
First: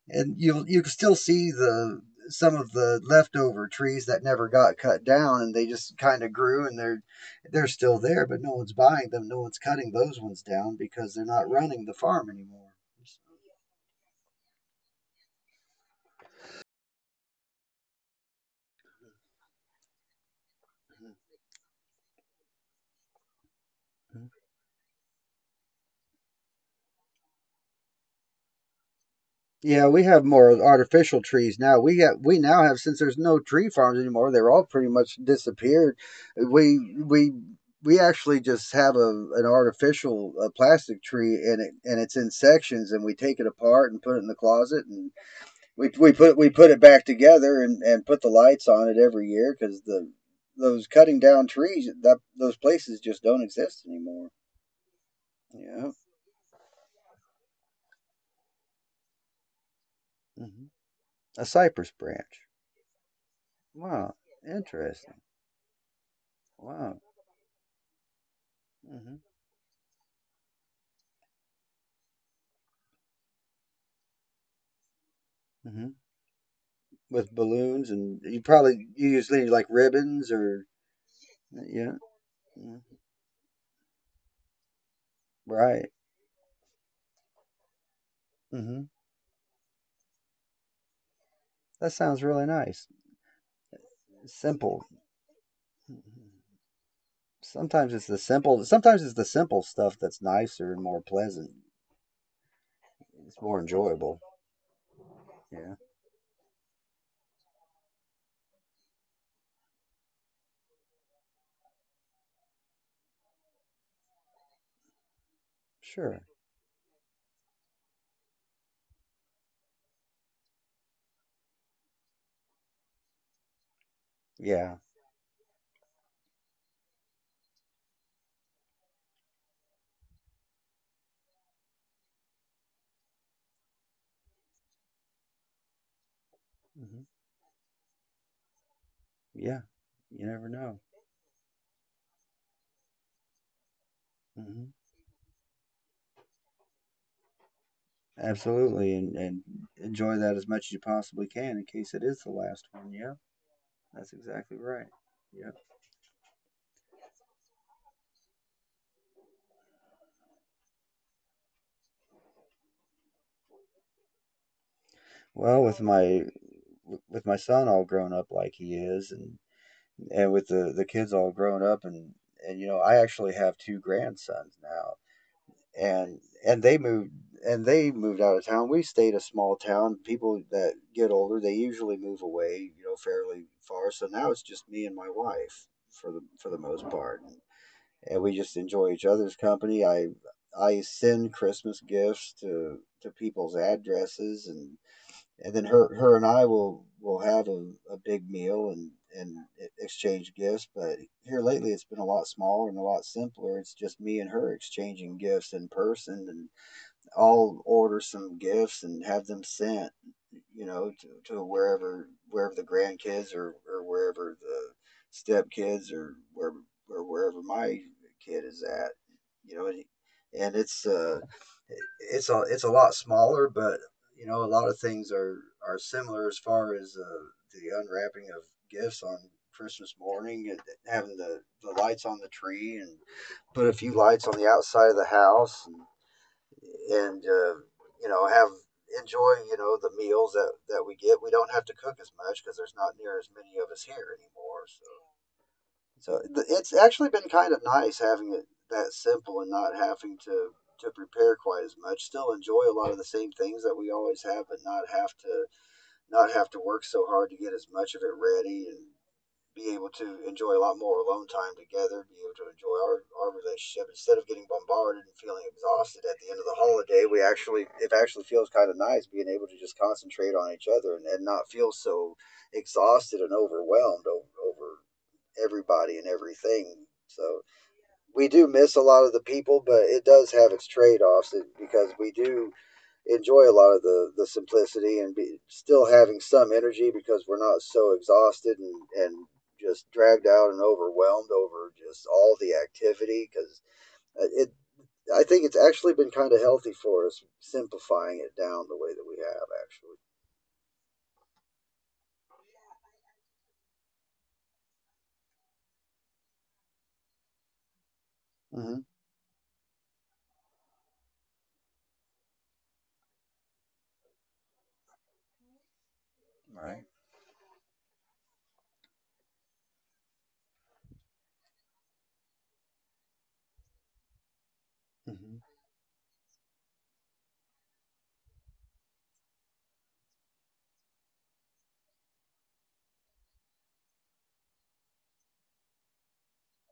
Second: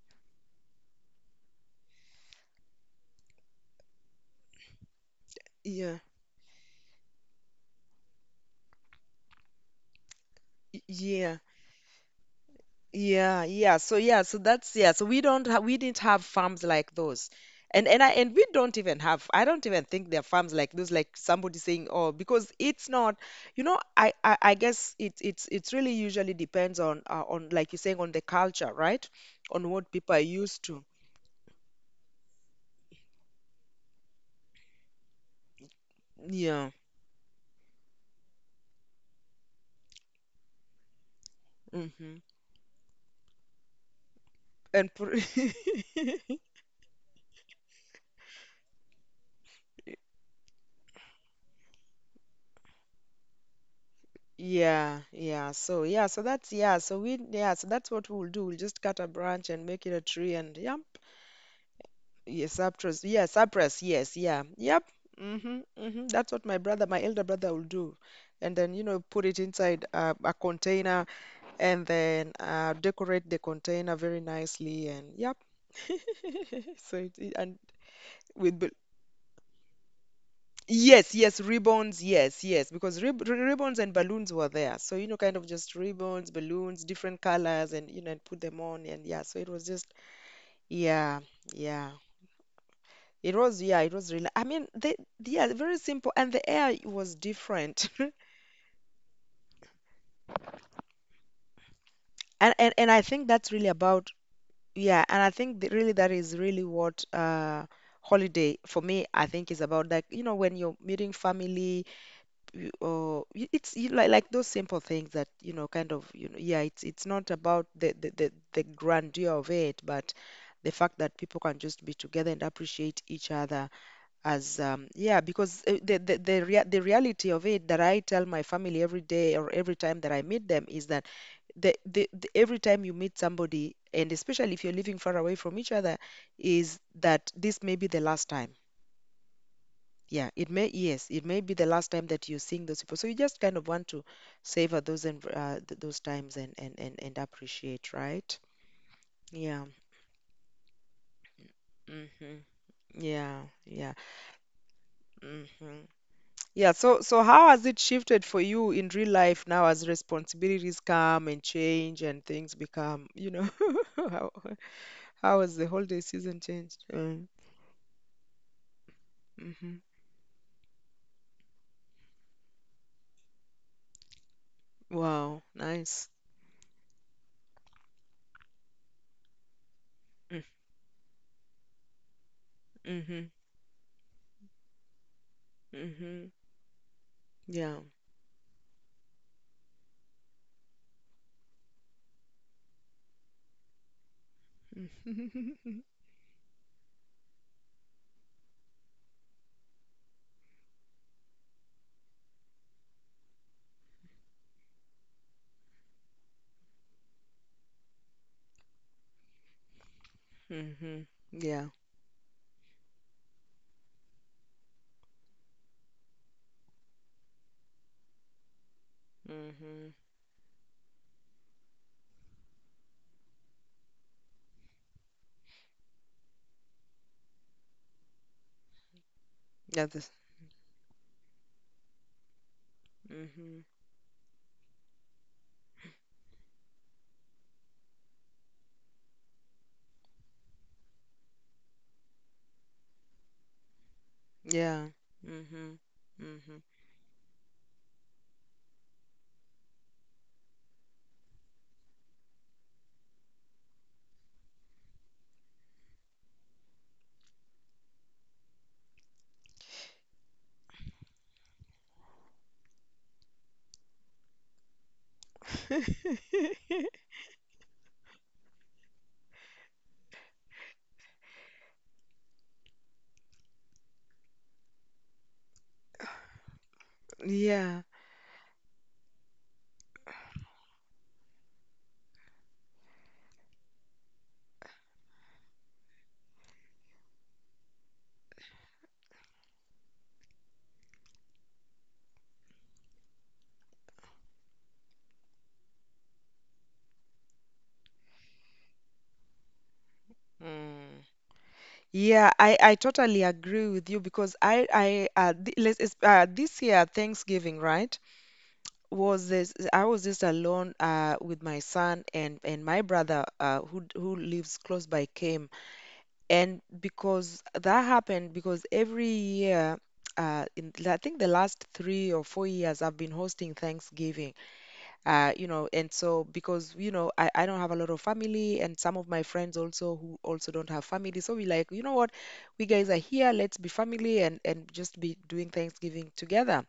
and you can still see the some of the leftover trees that never got cut down and they just
yeah,
kind of grew and they're still there, but no one's buying them. No one's cutting those ones down
y-
because they're
yeah.
not running the farm anymore.
Yeah, yeah. So yeah, so that's, yeah. So we don't ha, we didn't have farms like those. And I and, we don't even have, I don't even think there are farms like those, like somebody saying, oh, because it's not, you know, I guess it's really usually depends on on, like you're saying, on the culture, right? On
Yeah,
what
we
people are
have more
used to.
artificial trees now. We now have, since there's no tree farms anymore, they're all pretty much disappeared.
Yeah.
We we we actually just have a an artificial plastic tree, and it's
Mm-hmm.
in sections, and we take it apart and put it in the closet,
And
and
pr-
we we put we put it back together and put the lights on it every year because the those cutting down trees, that those places just don't exist anymore.
Yeah, yeah. So
Yeah.
yeah, so that's, yeah. So we, yeah, so that's what we'll do. We'll just cut a branch and make it a tree. And
hmm
yeah.
A cypress branch.
Yes, Cyprus. Yeah, Cyprus.
Wow.
Yes, yeah. Yep.
Interesting.
Mm-hmm. Mm-hmm. That's what my brother,
Wow.
my elder brother, will do. And then, you know,
hmm
put it inside a container, and then decorate the container very nicely. And yep.
hmm
So it-
With
and
balloons, and you
with bal-
probably you usually like ribbons or
yes, yes,
yeah.
ribbons. Yes, yes,
Mhm.
because rib ri- ribbons and balloons were there. So, you know, kind of just
Right.
ribbons, balloons, different colors, and, you know, and put them
hmm
on. And yeah, so it was just, yeah,
That
yeah.
sounds really nice.
It was, yeah, it was really. I mean,
Simple.
they, yeah, very simple, and the
Mhm.
air was different,
Sometimes it's the simple stuff that's nicer and more pleasant.
and I think
It's
that's
more
really about,
enjoyable.
yeah, and I think that
Yeah.
really, that is really what holiday for me I think is about. Like, you know, when you're meeting family, you, or y- it's you, like those simple things that, you know, kind of,
Sure.
you know, yeah, it's not about the grandeur of it, but the fact that people can just be together and appreciate each other. As
Yeah.
yeah, because the reality of it that I tell my family every day, or every time that I meet them, is that the every time you meet somebody, and especially if you're living far away from each other, is
hmm
that this may be the last time.
Yeah. You
Yeah,
never
it may,
know.
yes, it may be the last time that you're seeing those people. So you just kind of want to
hmm
savor those and those times, and appreciate. Right.
Absolutely. And
Yeah.
enjoy that as much as you possibly can in case it is the
Hmm.
last one. Yeah.
Yeah. Yeah.
That's exactly right. Yeah.
Hmm. Yeah, so so how has it shifted for you in real life now, as responsibilities come and change and things become, you know, how how has
Well,
the
with
holiday
my
season changed? Mm,
with my son all grown up like he is,
hmm.
and with the kids all grown up, and you know, I actually have two grandsons now,
Wow, nice.
and and they moved they moved out of town. We stayed a small town.
Mm.
People that get older, they usually move away, you know,
Mm-hmm.
fairly far. So now it's just me and my wife for the
Mm-hmm.
for the most part,
Yeah.
and we just enjoy each other's company. I send Christmas gifts to people's addresses, and then her and I will have a big meal and exchange gifts. But here lately, it's been a lot smaller and a lot simpler. It's just me and her exchanging gifts in person, and I'll order some gifts and have them sent, you know,
Mm-hmm.
to
Yeah.
wherever the grandkids or wherever the stepkids or wherever my kid is at, you know,
Mm-hmm.
and it's a lot smaller, but you know, a lot of things are similar as far as the unwrapping of gifts on
Yeah.
Christmas
This.
morning, and having the lights on the tree, and
Mm-hmm.
put a few lights on the outside of the house, and and uh, you know, have enjoy, you know, the meals that we get. We don't have to cook as much because there's not near as many of us here anymore. So
Yeah. Mm-hmm.
it's actually been kind of nice having it that simple and not having to prepare quite as much. Still enjoy a lot of the same things that we always have, but not have to work so hard to get as much of it ready and be able to enjoy a lot more alone time together, be able to enjoy our relationship instead of getting bombarded and feeling exhausted at the end of the
Mm-hmm.
holiday. It actually feels kind of nice being able to just concentrate on each other and not feel so exhausted and overwhelmed over everybody and everything. So
Yeah.
we do miss a lot of the people, but it does have its trade offs because we do enjoy a lot of the simplicity and still having some energy because we're not so exhausted and just dragged out and overwhelmed over just all the activity because it I think it's actually been kind of healthy for us simplifying it down the way that we have
Mm. Yeah, I totally agree with you, because I th let's- it's, this year Thanksgiving, right,
actually.
was this, I was just alone with my son, and my brother who lives close by came. And
Right.
because that happened because every year in I think the last 3 or 4 years I've been hosting Thanksgiving. You
hmm
know, and so, because, you know, I don't have a lot of family, and some of my friends also, who also don't have family, so we like, you know what, we guys are here, let's be family and just be doing Thanksgiving together.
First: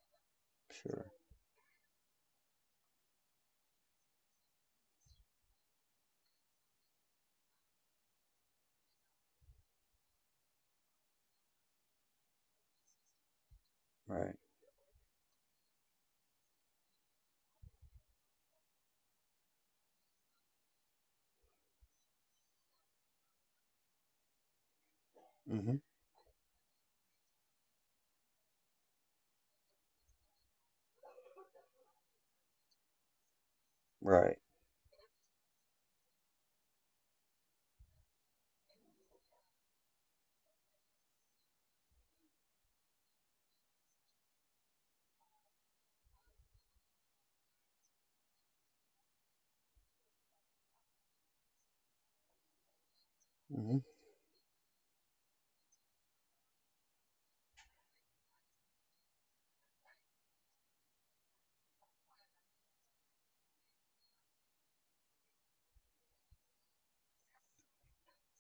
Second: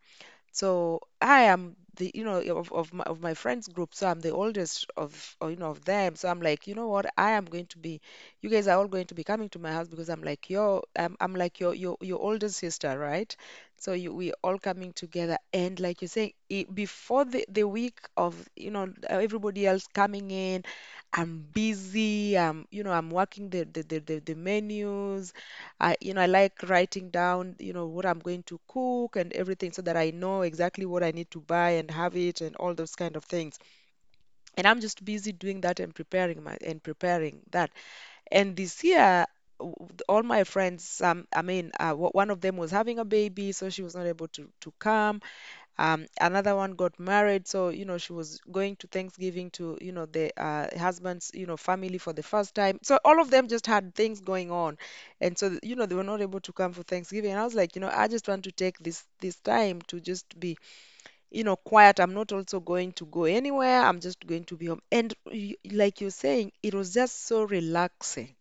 So
Sure.
I am the, you know, of my, of my friends group, so I'm the oldest of, or, you know, of them. So I'm like, you know what? I am going to be, you guys are all going to be coming to my house, because I'm like your, I'm like your, your older sister, right? So you, we
Right.
all coming together. And like you say it, before the week of, you know, everybody else coming in, I'm busy. I'm, you know, I'm working the menus.
hmm
I, you know, I like writing down, you know, what I'm going to cook and everything, so that I know exactly what I need to buy and have it and all those kind of things.
Right.
And I'm just busy doing that, and preparing that. And this year, w- all my friends, one of them was having a baby, so she was not able to come. Another one got married, so you know, she was going to Thanksgiving to, you know, the husband's, you know, family for the first time. So all of them just
hmm
had things going on, and so you know, they were not able to come for Thanksgiving. And I was like, you know, I just want to take this time to just be, you know, quiet. I'm not also going to go anywhere. I'm just going to be home. And y- like you're saying, it was just so relaxing.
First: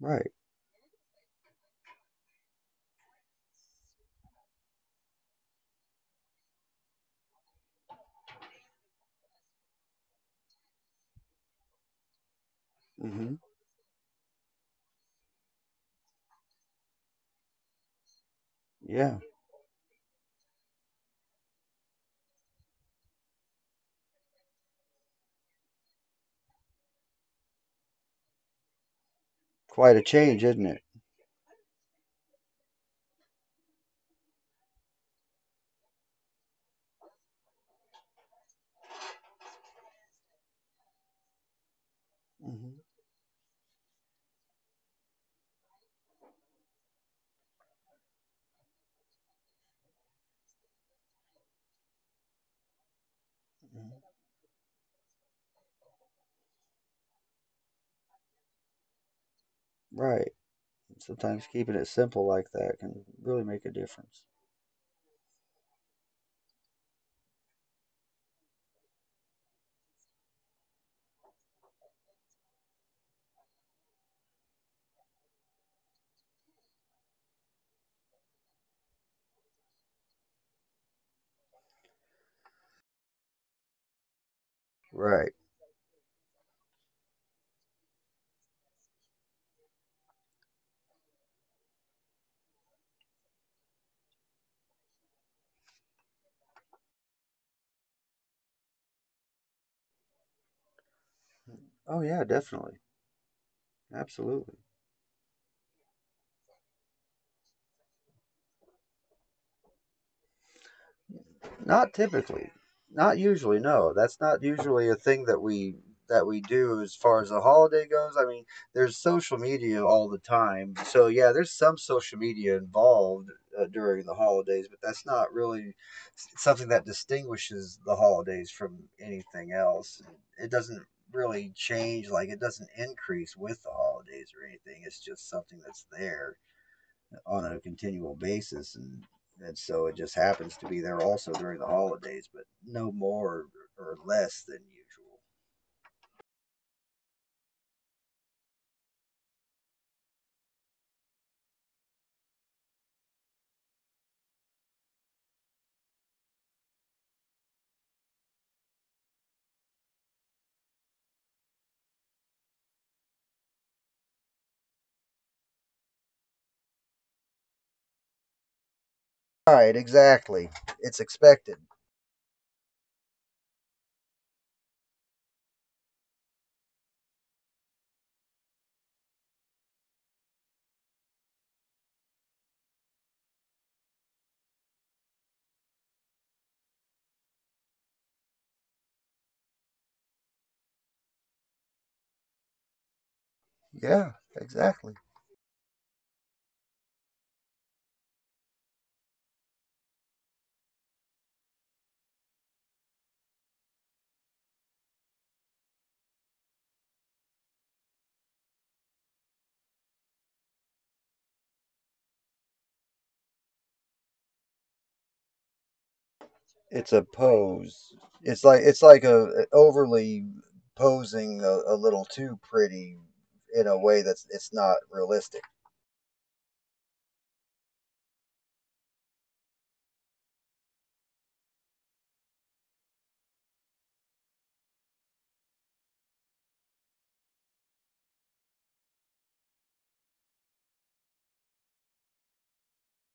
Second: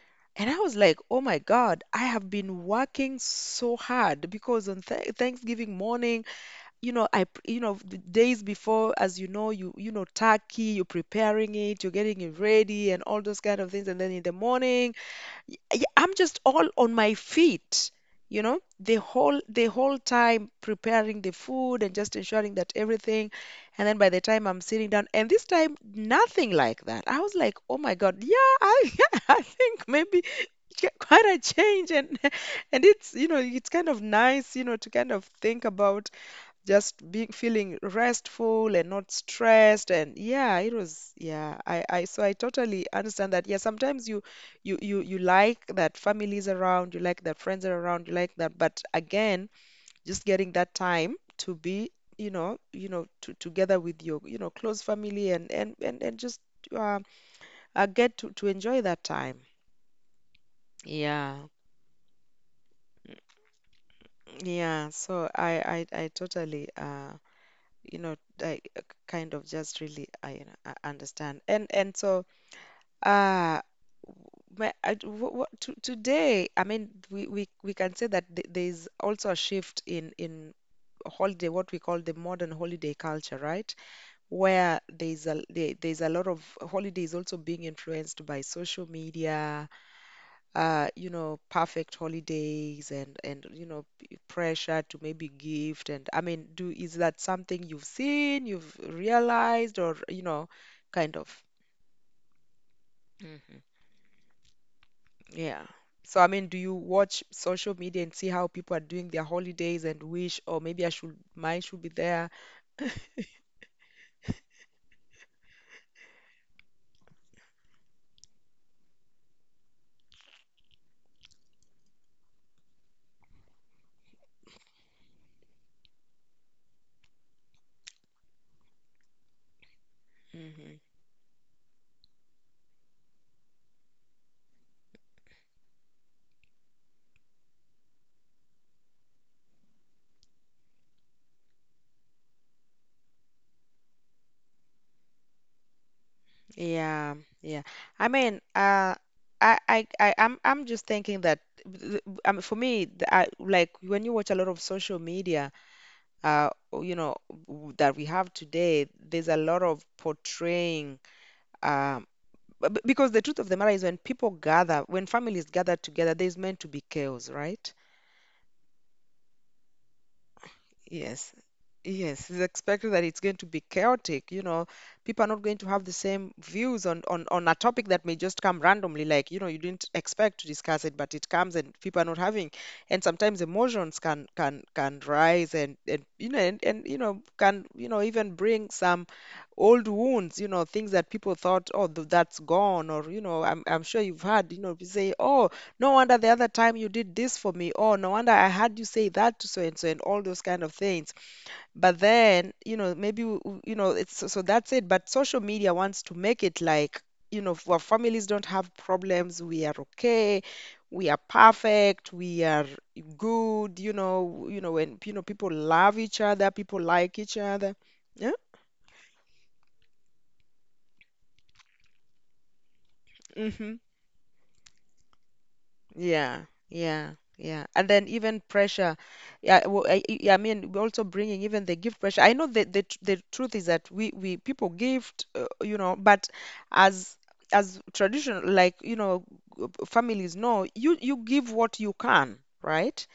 Right.
And I was like, oh my God, I have been working so hard. Because on th Thanksgiving morning, you know, you know, the days before, as you know, you know, turkey, you're preparing it, you're getting it ready and all
hmm
those kind of things. And then in the morning, y- y- I'm just all on my feet, you know,
Yeah.
the whole time preparing the food and just ensuring that everything. And then by the time I'm sitting down, and this time, nothing like that. I was like, oh my God, yeah, I, I think
Quite a
maybe
change, isn't it?
ch- quite a change, and and it's, you know, it's kind of nice, you know, to kind of think about just being, feeling restful and not stressed. And yeah, it was, yeah, I so I
hmm
totally understand that. Yeah, sometimes you you like that families around, you like that friends are around, you like that, but again, just getting that time to be, you know, to, together with your, you know, close family, and just uh, get to enjoy that time.
Right. Sometimes
Yeah.
keeping it simple like that can really make a difference.
Yeah, so I totally you know, I kind of just really you know, I understand. And so, uh my, I, what, to, today, I mean, we can say that th there's also a shift in holiday, what we call the modern holiday culture, right? Where there's
Right.
a there's a lot of holidays also being influenced by social media, perfect holidays and pressure to maybe gift. And I mean, do is that something you've seen, you've realized, or kind of?
Oh yeah, definitely.
Hmm.
Absolutely.
Yeah. So I mean, do you watch social media and see how people are doing their holidays and wish, or maybe I should, mine should be
Not
there?
typically. Not usually, no. That's not usually a thing that we do as far as a holiday goes. I mean, there's social media all the time. So yeah, there's some social media involved during the holidays, but that's not really something that distinguishes the holidays from anything else. It
Hmm.
doesn't really change. Like, it doesn't increase with the holidays or anything. It's just something that's there on a continual basis, and so it just happens to be there also during the holidays, but no more or less than usual.
Yeah, yeah. I mean, I'm just thinking that, I mean, for me, like when you watch a lot of social media. uh, you know, that we have today, there's a lot of portraying. Um, because the truth of the matter is, when people gather, when families gather together, there's meant to be chaos, right?
Right, exactly. It's
Yes.
expected.
Yes, it's expected that it's going to be chaotic. You know, people are not going to have the same views on a topic that may just come randomly, like, you didn't expect to discuss it, but it comes and people are not having. And sometimes emotions can rise and and can even bring some old wounds, you know, things that people thought, oh, that's gone, or you know, I'm sure
Yeah,
you've had, you know, you
exactly.
say, oh, no wonder the other time you did this for me. Oh, no wonder I heard you say that to so and so and all those kind of things. But then, you know, maybe, w- w- you know, it's so that's it. But social media wants to make it like, our families don't have problems. We are okay. We are perfect. We are good. People love each other, people
It's a
like each other.
pose.
Yeah.
It's like a overly posing a little too pretty in a
Hmm.
way that's it's not realistic.
Yeah, yeah, yeah. And then even pressure. Yeah, well, I mean, we're also bringing even the gift pressure. I know that the truth is that we people gift, but as as traditional, like, families know, you give what you can, right?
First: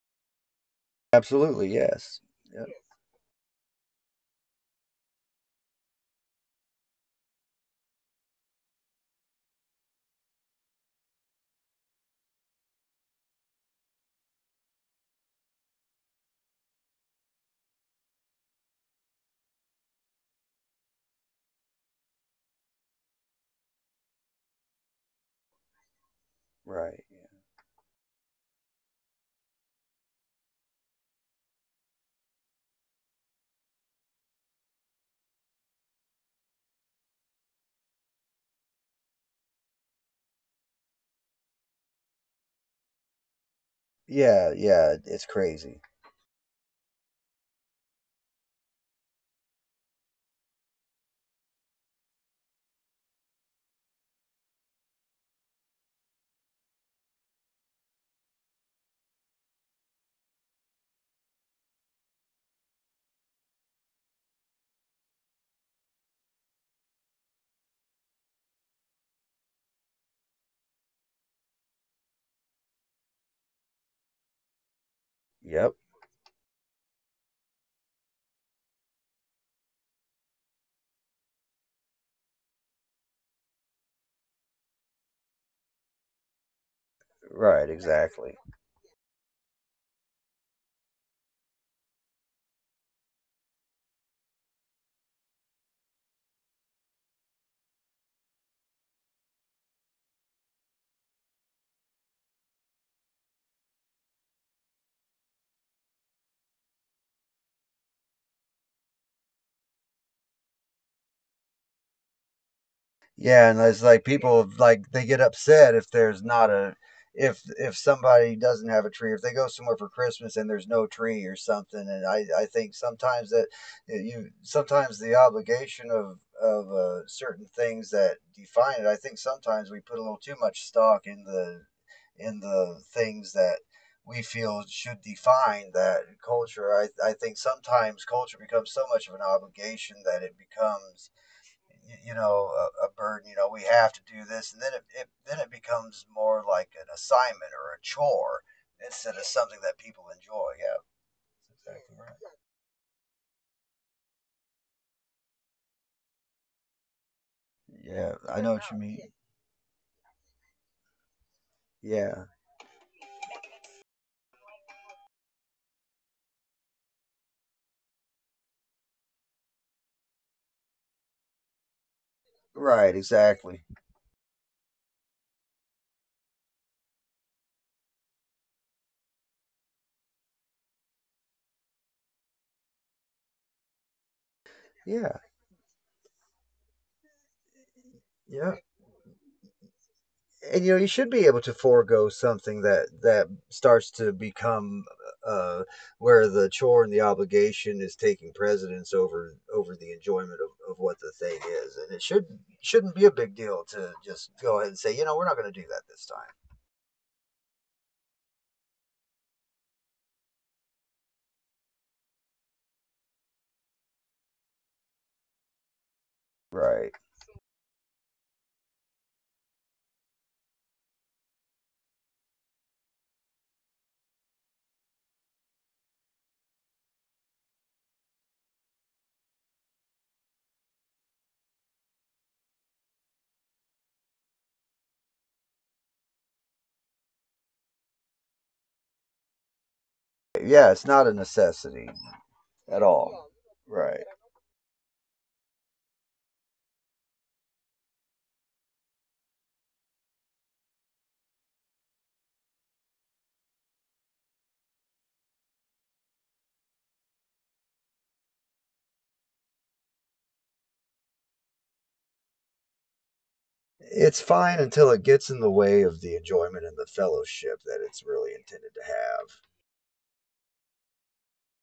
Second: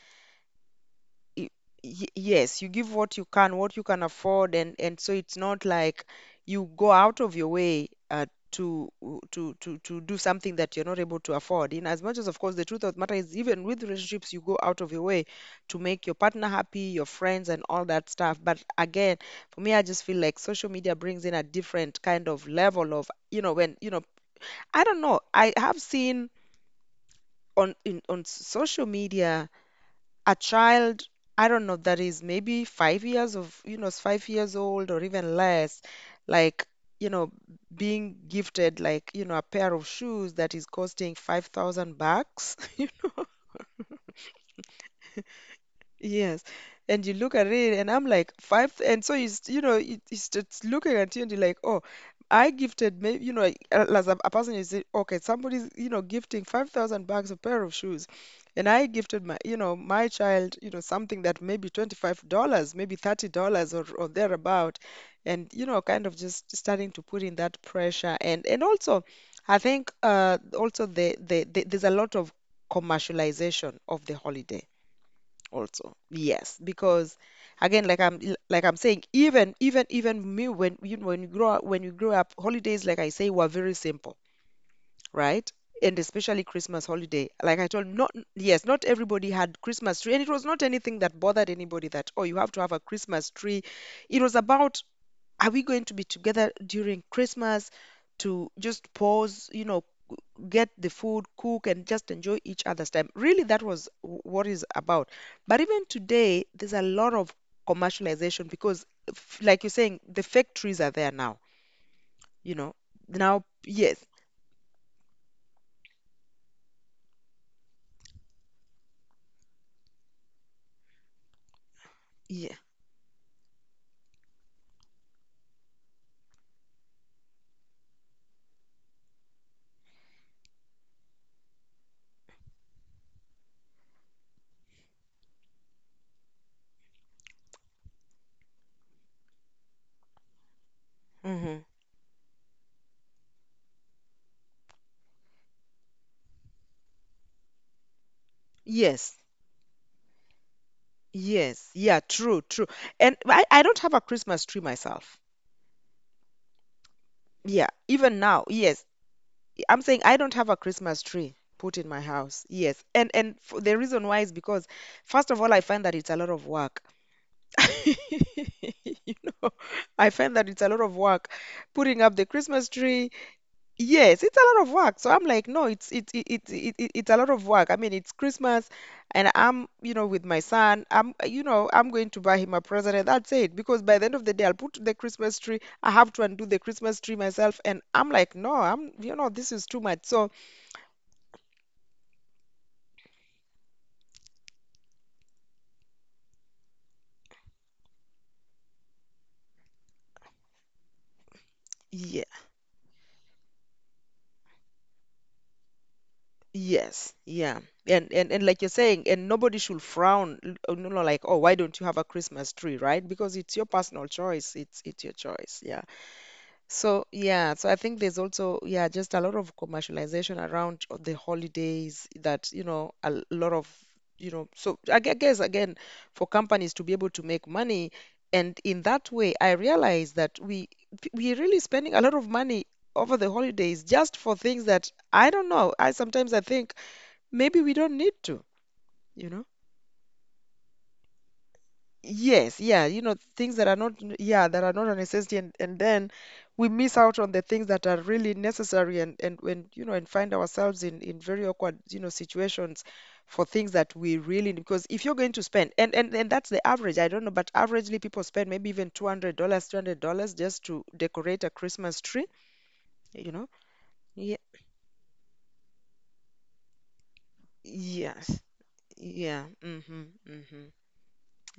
y-
Absolutely, yes.
yes,
Yep.
you give what you can afford, and so it's not like you go out of your way, to to do something that you're not able to afford. In as much as, of course, the truth of the matter is, even with relationships, you go out of your way to make your partner happy, your friends, and all that stuff. But again, for me, I just feel like social media brings in a different kind of level of, you know, when, you know, I don't know, I have seen
Right.
on social media a child, I don't know, that is maybe 5 years of, you know, 5 years old or even less, like, you know, being gifted like, you know, a pair of shoes that is costing 5,000 bucks.
Yeah, yeah, it's crazy.
Yes. And you look at it, and I'm like, five. And so it's, you know, it's just looking at you, and you're like, oh, I gifted, maybe, you know, like, as a person, you say, okay, somebody's, you know, gifting 5,000 bucks a pair of shoes. And I gifted my, you know, my child, you know, something that maybe $25, maybe $30, or thereabout. And, you know, kind of just starting to put in that pressure. And also, I think, also there's a lot of commercialization of the holiday
Yep.
also. Yes, because again, like I'm saying, even me, when you grow up when you grow up, holidays, like I say, were very simple, right? And especially Christmas holiday, like I
Right,
told, not,
exactly.
yes, not everybody had Christmas tree, and it was not anything that bothered anybody that, oh, you have to have a Christmas tree. It was about, are we going to be together during Christmas, to just pause, you know, get the food, cook, and just enjoy each other's time. Really, that was what it's about. But even today, there's a lot of commercialization because, like you're saying, the factories are there now. You know, now,
Yeah, and it's
yes,
like people, like, they get upset if there's not a, if somebody doesn't have a tree, if they go somewhere for Christmas and there's no tree or something. And I
yeah.
think sometimes that you sometimes the obligation of certain things that define it, I think sometimes we put a little too much stock in the things that we feel should define that culture. I think sometimes culture becomes so much of an obligation that it becomes,
Hmm.
you know, a burden. You know, we have to do this, and then it then it becomes more like an assignment or a chore
Yes,
instead of something that people enjoy. Yeah,
yes,
that's
yeah,
exactly
true, true. And I don't have a Christmas tree myself. Yeah,
right. Yeah,
even
I
now,
know what you
yes.
mean.
I'm saying I don't have a Christmas tree put in my
Yeah,
house. Yes. And f the reason why is because first of all I find that it's a lot of work. You know, I find that it's a lot of work putting up the Christmas
right,
tree.
exactly.
Yes, it's a lot of work. So I'm like, no, it's it it it, it it- it's a lot of work. I mean, it's Christmas, and I'm, with my son. I'm you know I'm going to buy him a present, and that's it. Because by the end of the day, I'll put the
Yeah.
Christmas tree. I have to undo the Christmas tree myself, and I'm like, no,
Yeah.
I'm, this is too much. So
And you know, you should be able to forego something that that starts to become uh, where the chore and the obligation is taking precedence over the enjoyment of what the thing is. And it shouldn't be a big deal to just go ahead and say, you know, we're not going to do that this time.
yes, yeah. And like you're saying, and nobody should frown, like, oh, why don't you have a Christmas tree, right? Because it's your personal choice. It's your choice. Yeah.
Right.
So yeah, so I think there's also, yeah, just a lot of commercialization around the holidays that, you know, a lot of, you know, so I guess again, for companies to be able to make money, and in that way, I realize that we're really spending a lot of money over the holidays just for things that I don't know. I Sometimes I think maybe we don't need to, you know?
Yeah, it's not a necessity
Yes,
at
yeah, you know,
all.
things that are not,
Right.
yeah, that are not a necessity. And then we miss out on the things that are really necessary, and and find ourselves in very awkward, you know, situations for things that we really need. Because if you're going to spend, and that's the average, I don't know, but averagely people spend maybe even $200, $300 just to decorate a Christmas tree, you know?
It's
Yeah,
fine until it gets in the way of the enjoyment and the fellowship that it's really
yes,
intended to have.
yeah, mm-hmm, mm-hmm.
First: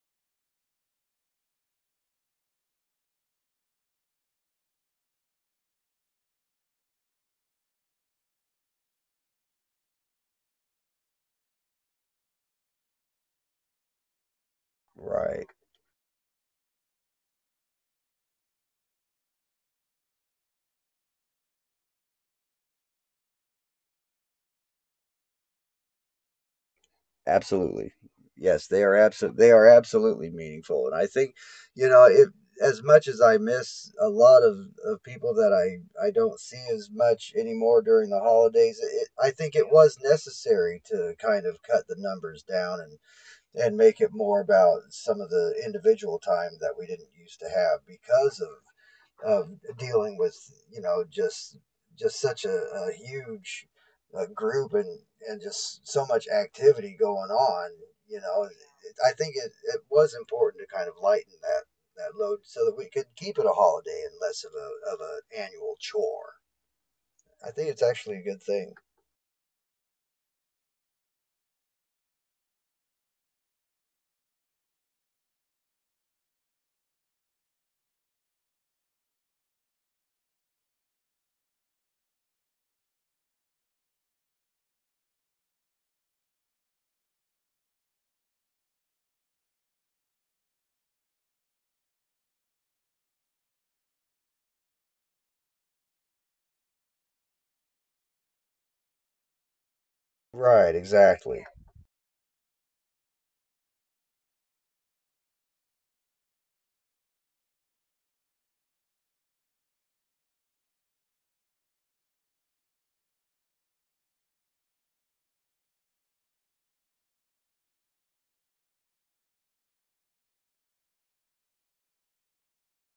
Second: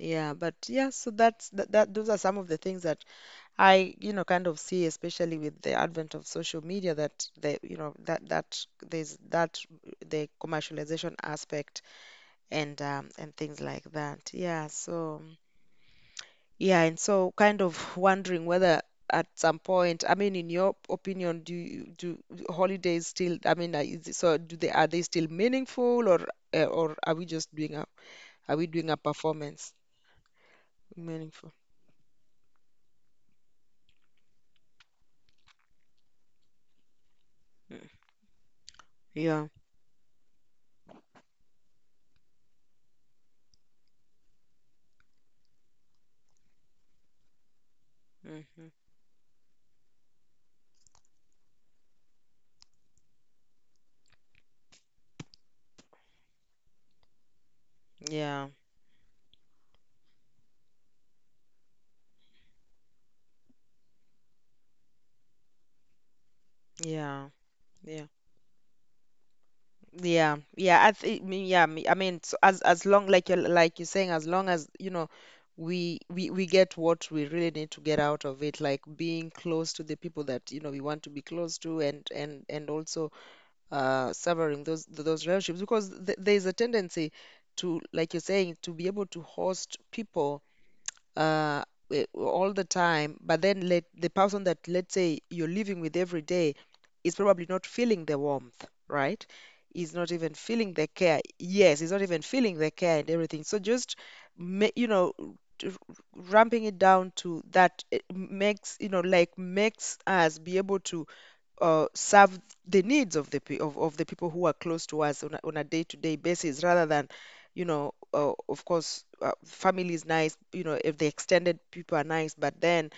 Yeah, but yeah, so that's that, that those are some of the things that I, you know, kind of see, especially with the advent of social media, that the, you know, that there's that the commercialization aspect and, and things like that. Yeah. So
Right.
yeah, and so kind of wondering whether at some point, I mean, in your opinion, do holidays still, I mean, so do they are they still meaningful, or, or are we just doing a,
Absolutely.
are
Yes,
we doing a
they are
performance,
absolutely meaningful, and I think,
meaningful?
you know, if as much as I miss a lot of people that I don't see as much anymore
Mm.
during the holidays, I
Yeah.
think it was necessary to kind of cut the numbers down, and make it more about some of the individual time that we didn't used to have because of
Hmm.
of dealing with, you know, just such a huge group and just so much activity going on, you know.
Yeah.
I think it was important to kind of lighten that load so that we could keep it a holiday and less of a of an annual chore.
Yeah.
I think it's
Yeah.
actually a good thing.
Yeah, yeah, I think, yeah, I mean, so as long like you're saying, as long as you know, we get what we really need to get out of it, like being close to the people that you know we want to be close to, and also, severing those relationships because th there's a tendency to, like you're saying, to be able to host people, uh, all the time. But then let the person, that let's say, you're living with every day is probably not feeling the warmth, right? He's not even feeling
Right,
the care.
exactly.
Yes, he's not even feeling the care and everything. So just, ma- you know r- ramping it down to that. It makes you know like Makes us be able to, serve the needs of the people who are close to us on a day-to-day basis, rather than, of course, family is nice, if the extended people are nice, but then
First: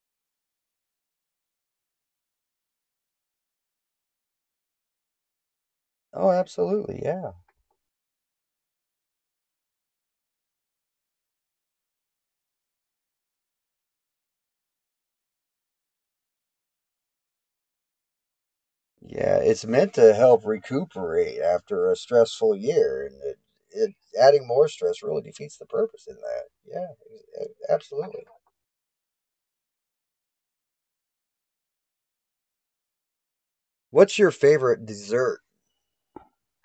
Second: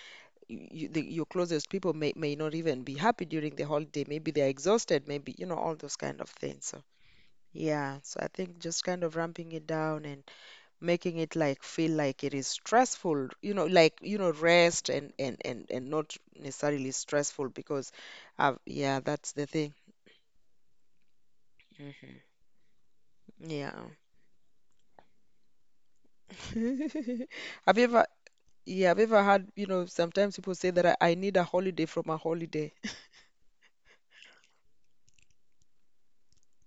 your closest people may not even be happy during the holiday, maybe they're exhausted, maybe, all those kind of
Oh
things. So
absolutely, yeah.
yeah, so I think just kind of ramping it down and making it like, feel like it is stressful, rest, and not necessarily stressful, because I've, yeah, that's
Yeah,
the
it's
thing.
meant to help recuperate after a
Hmm.
stressful year, and it,
Yeah.
it adding more stress really defeats the purpose in that. Yeah,
Have you ever,
absolutely.
yeah have you ever had, you know, sometimes people say that I need a holiday from a holiday?
What's your favorite dessert?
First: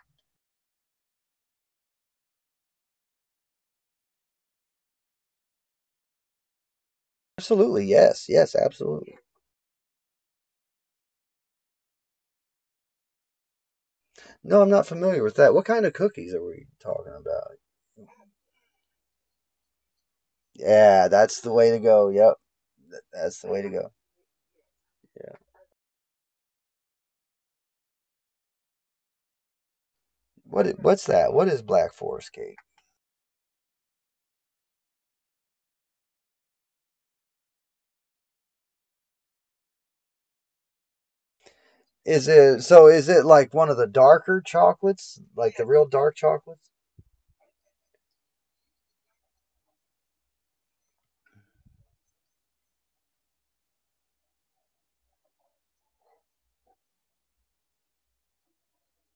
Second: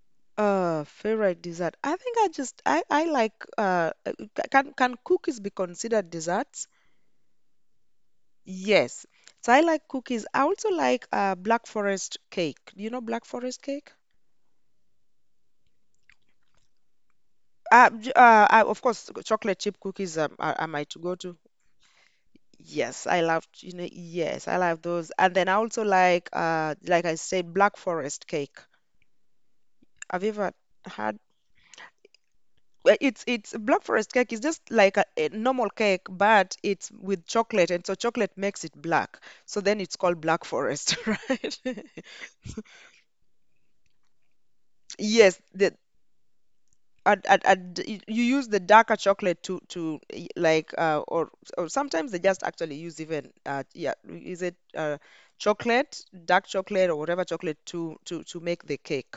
favorite dessert? I think I like, can cookies be considered desserts?
Absolutely, yes, yes,
Yes.
absolutely.
So I like cookies. I also like, Black Forest cake. Do you know Black Forest cake?
No, I'm not familiar with that. What kind of cookies are we talking about?
I, of course, chocolate chip cookies are my
Yeah,
to-go to.
that's the way to go. Yep,
Yes, I
that's
love,
the way to
you know,
go.
yes, I love those.
Yeah.
And then I also like I said, Black Forest cake. Have you ever
What's
had?
that? What is Black Forest cake?
Well, it's Black Forest cake is just like a normal cake, but it's with chocolate, and so chocolate makes it black. So then it's called Black Forest, right?
Is it so? Is it like one of the darker chocolates,
Yes,
like the
the,
real dark chocolates?
you use the darker chocolate like, or sometimes they just actually use even, yeah, is it, chocolate, dark chocolate, or whatever chocolate to make the cake.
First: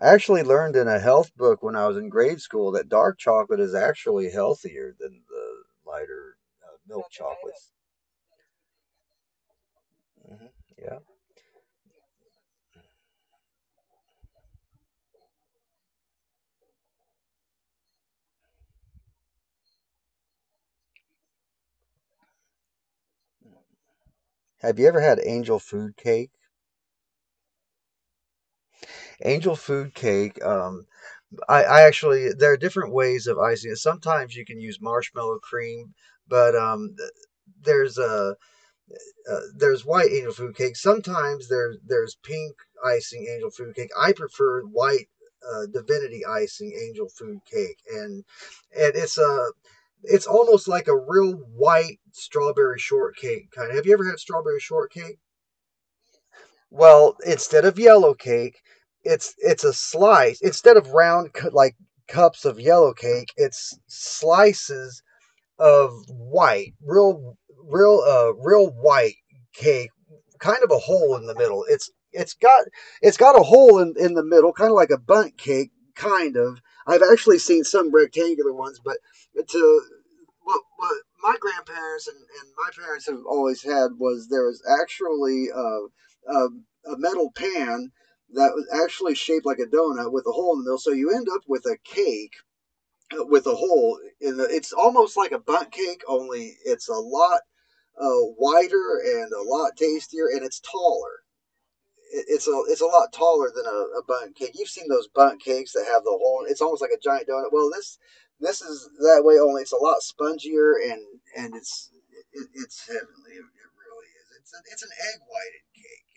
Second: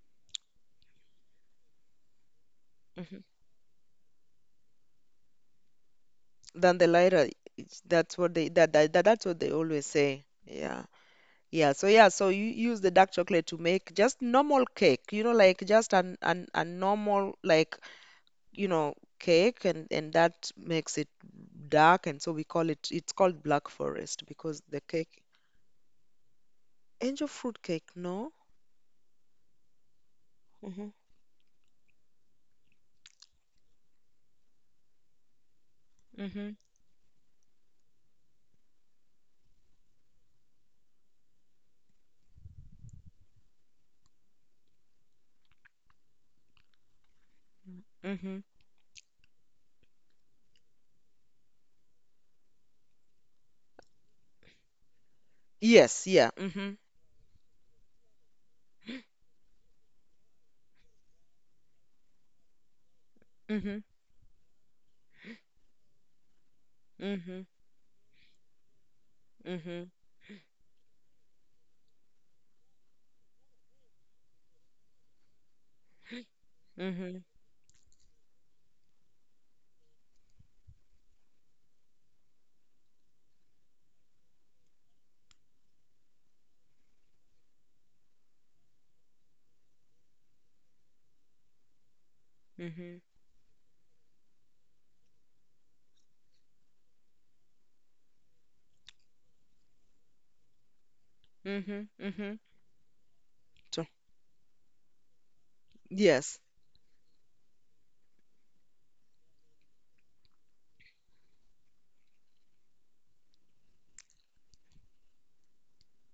I actually learned in a health book when I was in grade school that dark
Mhm.
chocolate is actually healthier than the lighter
Than the
milk
lighter.
chocolates.
That's what they always say,
hmm
yeah.
Yeah.
You use the dark chocolate to make just normal cake, you know, like just an a normal, like, cake, and that makes it dark, and so we call it it's called Black Forest because
Have
the
you ever had
cake.
angel food cake?
Angel fruit cake, no?
Angel food cake,
Mm-hmm.
I actually, there are different ways of icing it. Sometimes you can use marshmallow cream,
Mm-hmm.
but there's a there's white angel food cake. Sometimes there's pink icing angel food cake. I prefer white divinity icing angel food cake,
Mm-hmm.
and it's a, it's almost like a real white strawberry shortcake kind of. Have you ever had strawberry shortcake?
Yes, yeah. Mm-hmm.
Well, instead of yellow cake, it's a slice. Instead of round, like cups of yellow cake, it's
Mm-hmm.
slices of white, real,
Mm-hmm.
real white
Mm-hmm.
cake, kind of a hole in the middle. It's got a hole in the middle, kind of like a bundt cake, kind of. I've
Mm-hmm.
actually seen some rectangular ones, but to what my grandparents and my parents have always had was there was actually a metal pan that was actually shaped like a donut with a hole in the middle, so you end up with a cake
Mm-hmm.
with a hole in the. It's almost like a bunt cake, only it's a lot wider and a lot tastier, and it's taller.
Mm-hmm.
It,
Mm-hmm.
it's a it's a lot taller than
So,
a bunt cake. You've seen those bunt cakes that have the
yes.
hole. It's almost like a giant donut. Well, this is that way, only it's a lot spongier, and and it's it's heavenly. It really is. It's an egg white cake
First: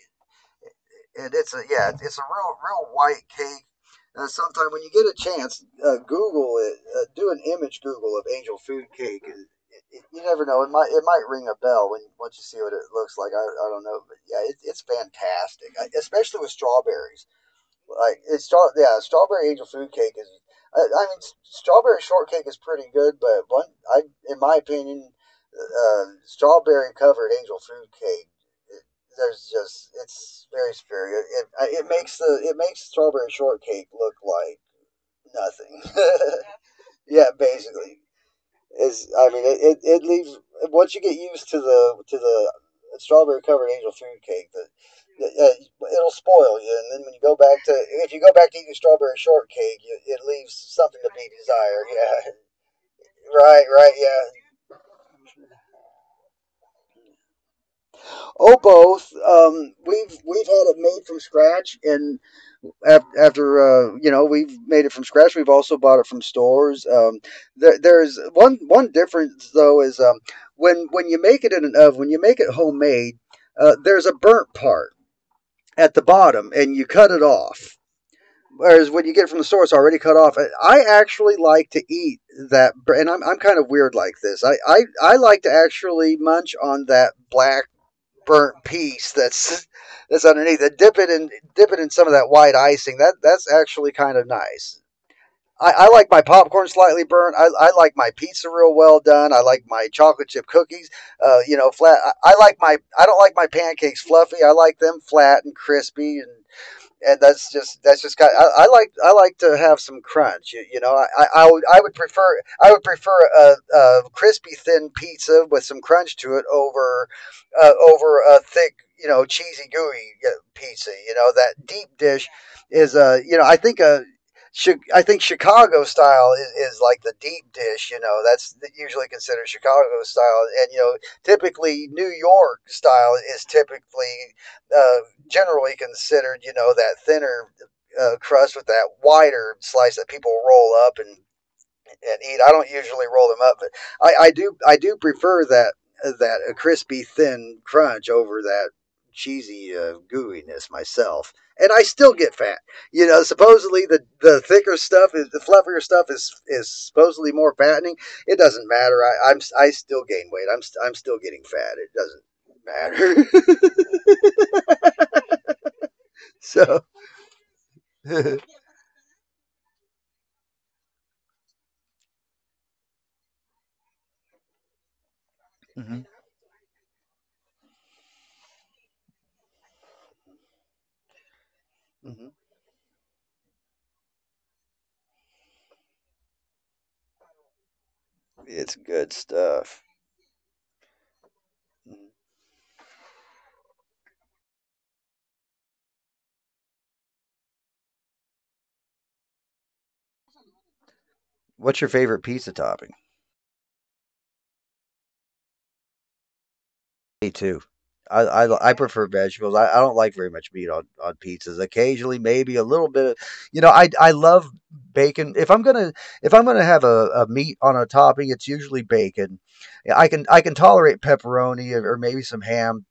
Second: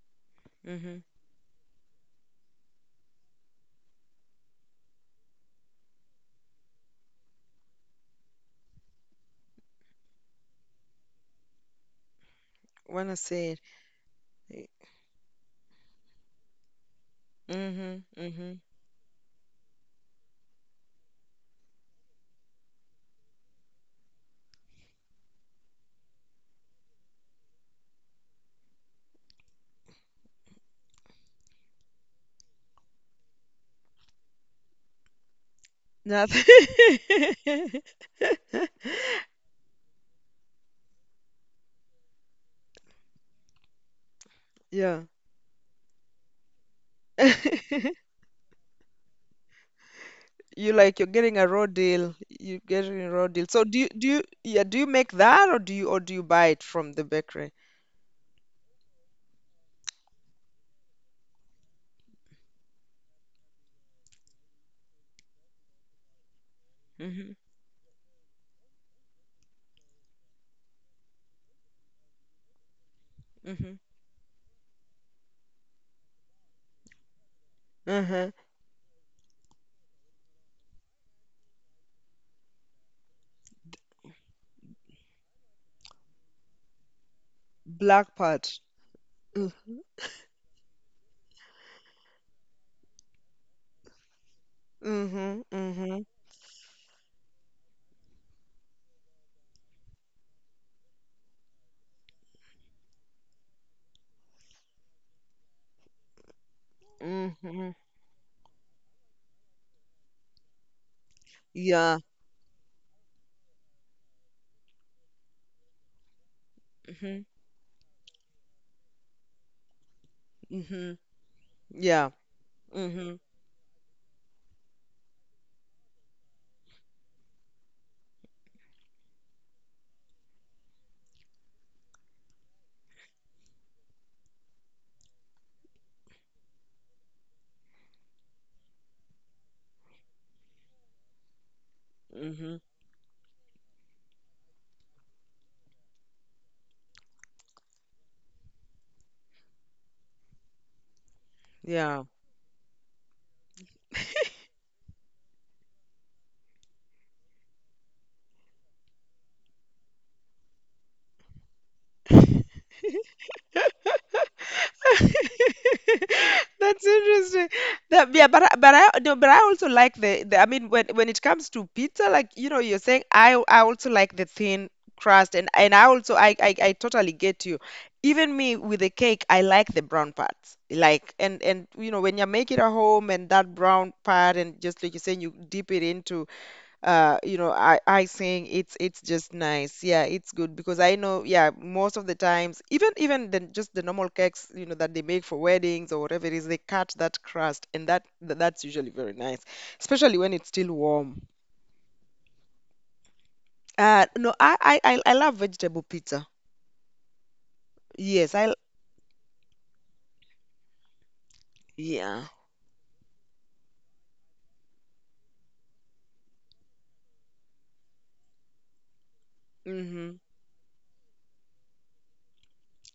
Mm-hmm.
and it's a it's a real white cake. Sometime when you get a chance, Google it. Do an image Google of angel food cake. You never know. It might ring a bell when once you see what it
When I
looks like. I,
say
I don't know, but yeah,
it.
it's fantastic, especially with strawberries.
Mm-hmm.
Like
Mm-hmm.
strawberry angel food cake is. I mean, strawberry shortcake is pretty good, but I, in my opinion, strawberry covered angel food cake, it, there's just it's very superior. It makes the it makes strawberry shortcake look like nothing.
Nothing.
Yeah, basically. Is I mean it leaves once you get used to the strawberry covered angel food cake that
Yeah.
it'll spoil you and then when you go back to if you go back to eating strawberry shortcake it leaves something
You're
to be
getting a raw
desired.
deal. You're
Yeah,
getting a raw deal. So
right, right,
do you
yeah.
yeah, do you make that, or do you buy it from the bakery?
Oh, both. We've had it made from scratch, and af- after you know, we've made it from scratch, we've also bought it from stores.
Mhm.
There's one difference though is, when you make it in an oven, when you make it homemade,
Mhm.
there's a burnt part at the bottom, and you cut it off,
Mm-hmm.
whereas when you get it from the store, it's already cut off. Actually, like to eat that. And I'm kind of weird like this. I like to actually munch on that black
Black
burnt
part.
piece
Mm.
that's underneath it. Dip it in some of that white icing. That's actually kind of nice.
Mm-hmm.
I
Mm-hmm.
like my popcorn slightly burnt. I like my pizza real well done. I like my chocolate chip cookies, you know, flat. I like my I don't like my pancakes fluffy. I like them flat and crispy, and
Mm-hmm.
that's just kind of, I like to have some crunch. You know, I would
Yeah.
prefer a crispy thin pizza with some crunch to it over
Mhm.
over a thick, you know, cheesy gooey,
Mhm.
pizza.
Mm-hmm.
You know, that deep
Yeah.
dish is a
Mm-hmm.
I think Chicago style is like the deep dish, you know. That's usually considered Chicago style, and you know, typically New York style is typically, uh, generally considered, you know, that thinner, crust with that wider slice that people roll up and eat. I
Mm-hmm.
don't usually roll them up, but I do prefer that a crispy thin crunch over that cheesy, gooiness myself. And I
Yeah.
still get fat. You know, supposedly the thicker stuff is the fluffier stuff is supposedly more fattening. It doesn't matter. I still gain weight. I'm still getting fat. It doesn't matter. So.
That's interesting. Yeah, but I no, but I also like the I mean, when it comes to pizza, like, you know, you're saying, I also like the thin crust, and I
Hmm.
also, I totally get you. Even me with the cake, I like the brown parts. Like, and you know, when you
Mhm.
make it at home, and that brown part, and just like you're saying, you dip it into, you know, I saying
It's
it's
good
just
stuff.
nice, yeah. It's good because I know, yeah, most of the times, even the, just the normal cakes, you know, that they make for weddings or whatever it is, they cut that crust, and that's usually very nice. Especially when it's still warm.
What's your favorite pizza topping?
No, I love vegetable pizza.
Me too.
Yes.
I prefer vegetables. I don't like very much meat on pizzas. Occasionally,
Yeah.
maybe a little bit of, you know, I love bacon. If I'm gonna have a meat on a topping, it's usually bacon.
Mm-hmm.
I can tolerate pepperoni or maybe some ham.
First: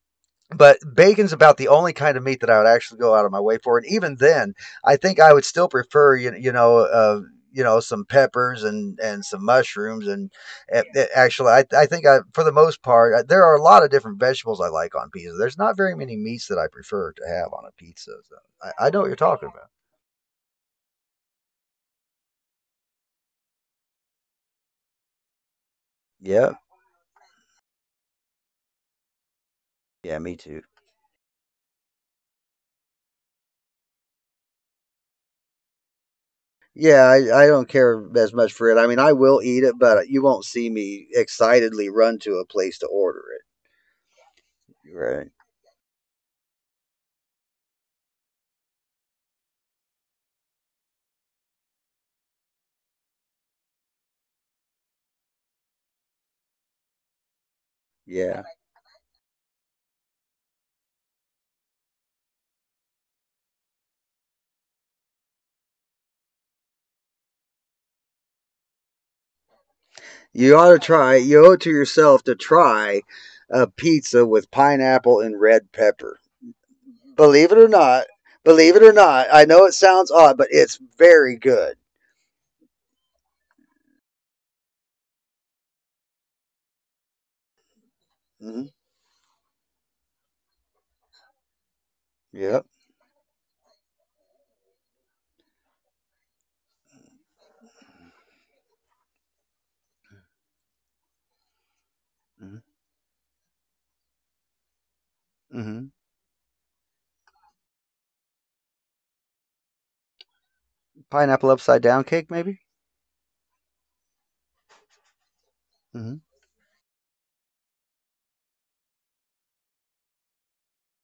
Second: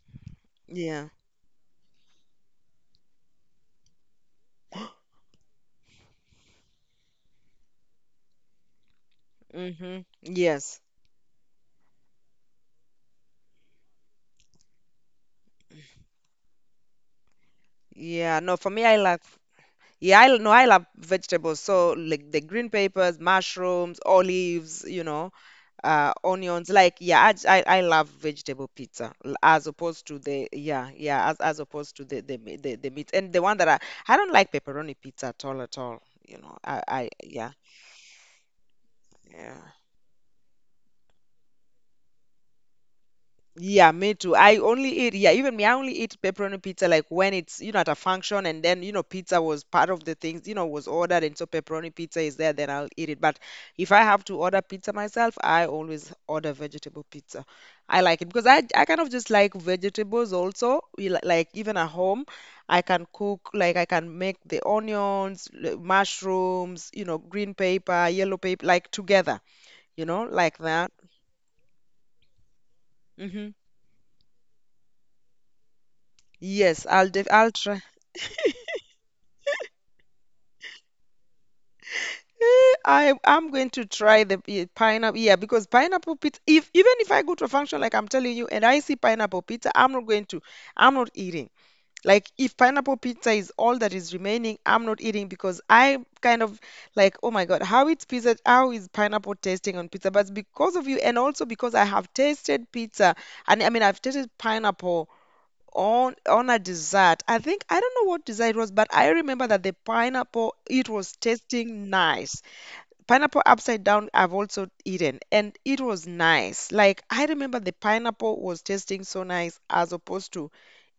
But
Yeah.
bacon's about the only kind of meat that I would actually go out of my way for, and even then, I think I would still prefer, you know, you know, some peppers and some
Mm-hmm.
mushrooms and
Yes.
actually I think I, for the most part, I, there are a lot of different vegetables I like on pizza. There's not very many meats that I prefer to have on a pizza. So
yeah no for me
I
i
know what you're
love
talking about.
Yeah, I l- no, I love vegetables. So like the green peppers, mushrooms, olives, you know,
Yeah.
onions, like, yeah. I love vegetable pizza, as opposed
Yeah,
to
me
the,
too.
yeah, yeah, as opposed to the, the meat, and the one that I... I don't like pepperoni pizza at all, at all. You know, I
Yeah,
I
I
yeah.
don't care as much for it. I mean, I will eat it,
Yeah.
but you won't see me excitedly run to a place to order
Yeah, me too. I only
it.
eat,
Right.
yeah, even me, I only eat pepperoni pizza like when it's, you know, at a function, and then, you know, pizza was part of the things, you know, was ordered, and so pepperoni pizza is there, then I'll eat it. But if I have to order pizza myself, I always order vegetable pizza. I like it
Yeah.
because I kind of just like vegetables also. Like even at home, I can cook, I can make the onions, mushrooms, you know, green pepper, yellow pepper, like, together, you know,
You
like
ought to
that.
try. You owe it to yourself to try
Hmm.
a pizza with pineapple and red pepper.
Yes,
Believe
I'll
it or
try.
not, I know it sounds odd, but it's very good.
I'm going to try the pineapple. Yeah, because pineapple pizza. If, even if I go to a function, like I'm telling you,
Hmm.
and I see pineapple pizza, I'm not going to. I'm not eating. Like if
Yep.
pineapple pizza is all that is remaining, I'm not eating, because I kind of like, oh my God, how it's pizza? How is pineapple tasting on pizza? But because of you, and also because I have tasted pizza, and I mean, I've tasted pineapple
Hmm.
on a dessert. I think, I don't know what dessert it was, but I remember that the pineapple, it was
Pineapple upside
tasting
down cake,
nice.
maybe.
Pineapple upside down I've also eaten, and it was
Hmm.
nice. Like I remember the pineapple was tasting so nice, as opposed to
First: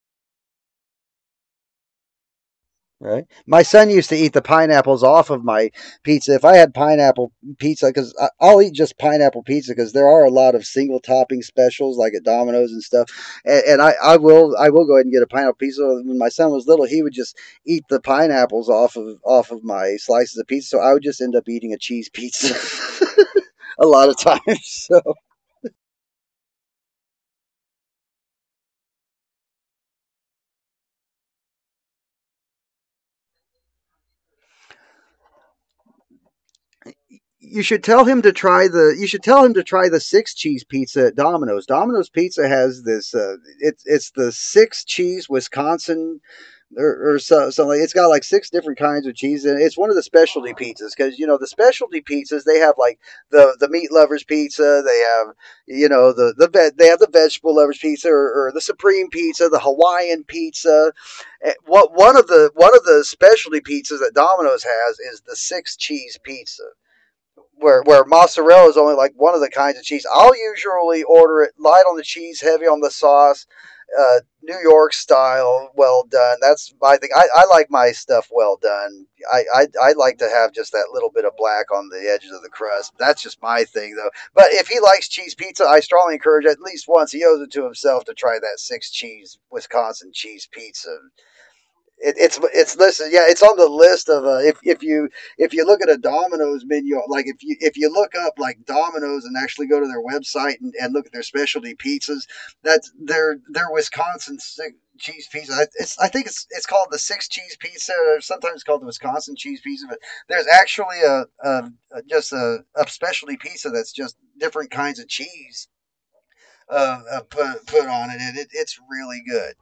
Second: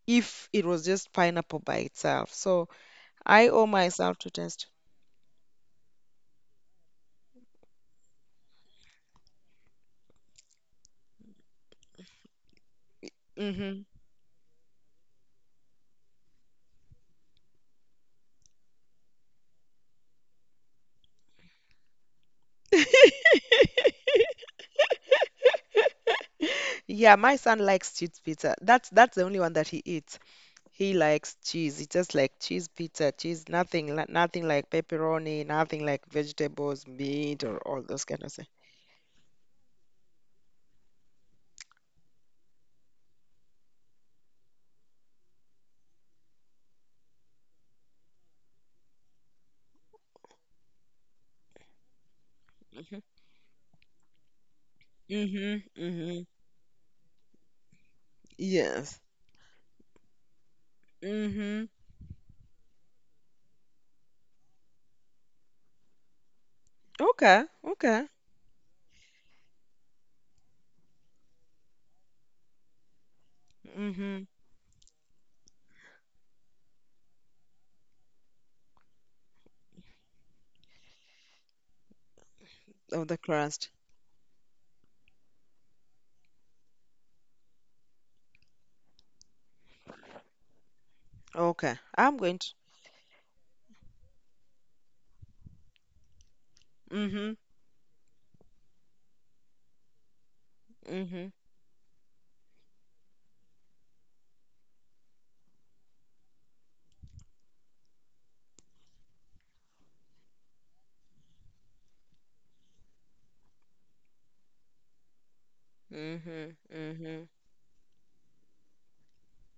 if it was just pineapple by itself. So
Right.
I
My
owe
son used to
myself to
eat the
test.
pineapples off of my pizza. If I had pineapple pizza, because I'll eat just pineapple pizza, because there are a lot of single topping specials like at Domino's and stuff. And
Hmm.
I will go ahead and get a pineapple pizza. When my son was little, he would just eat the pineapples off of my slices of pizza. So I would just end up eating a cheese pizza a lot of times. So
Yeah, my son likes cheese pizza. That's the only one that he eats. He likes cheese. He just like cheese pizza, cheese, nothing, nothing like pepperoni, nothing like vegetables, meat, or
you
all
should
those
tell
kind
him
of.
to try the you should tell him to try the six cheese pizza at Domino's. Domino's Pizza has this, it's the six cheese Wisconsin, or so, something. Like, it's got like six different kinds of cheese and it's one of the specialty pizzas because you know the specialty pizzas they have, like
Mhm.
the meat lovers pizza. They have, you know,
Mhm.
they have the vegetable lovers pizza, or the
Yes.
supreme pizza, the Hawaiian pizza. Eh,
Mhm.
What one of the specialty pizzas that Domino's has is the six cheese pizza
Okay.
where
Okay.
mozzarella is only like one of the kinds of cheese. I'll usually order it light on the cheese, heavy on the sauce,
Mhm.
New York style, well done. That's my thing. I like my stuff well done. I like to have just that little bit of black on the edges of the crust.
Of the
That's just my
crust.
thing though. But if he likes cheese pizza, I strongly encourage at least once, he owes it to himself to try that six cheese Wisconsin cheese pizza.
Okay.
It,
I'm
it's
going to.
it's listen, yeah, it's on the list of, if you look at a Domino's menu, like
Mhm.
if you look up like Domino's and actually go to their website and look at their
Mhm.
specialty pizzas, that's their Wisconsin cheese pizza. It's, I think it's called the six cheese pizza, or sometimes called the Wisconsin cheese pizza. But there's actually a just a specialty pizza that's just different kinds of cheese
Mhm. Mhm.
put on it, and it's really good,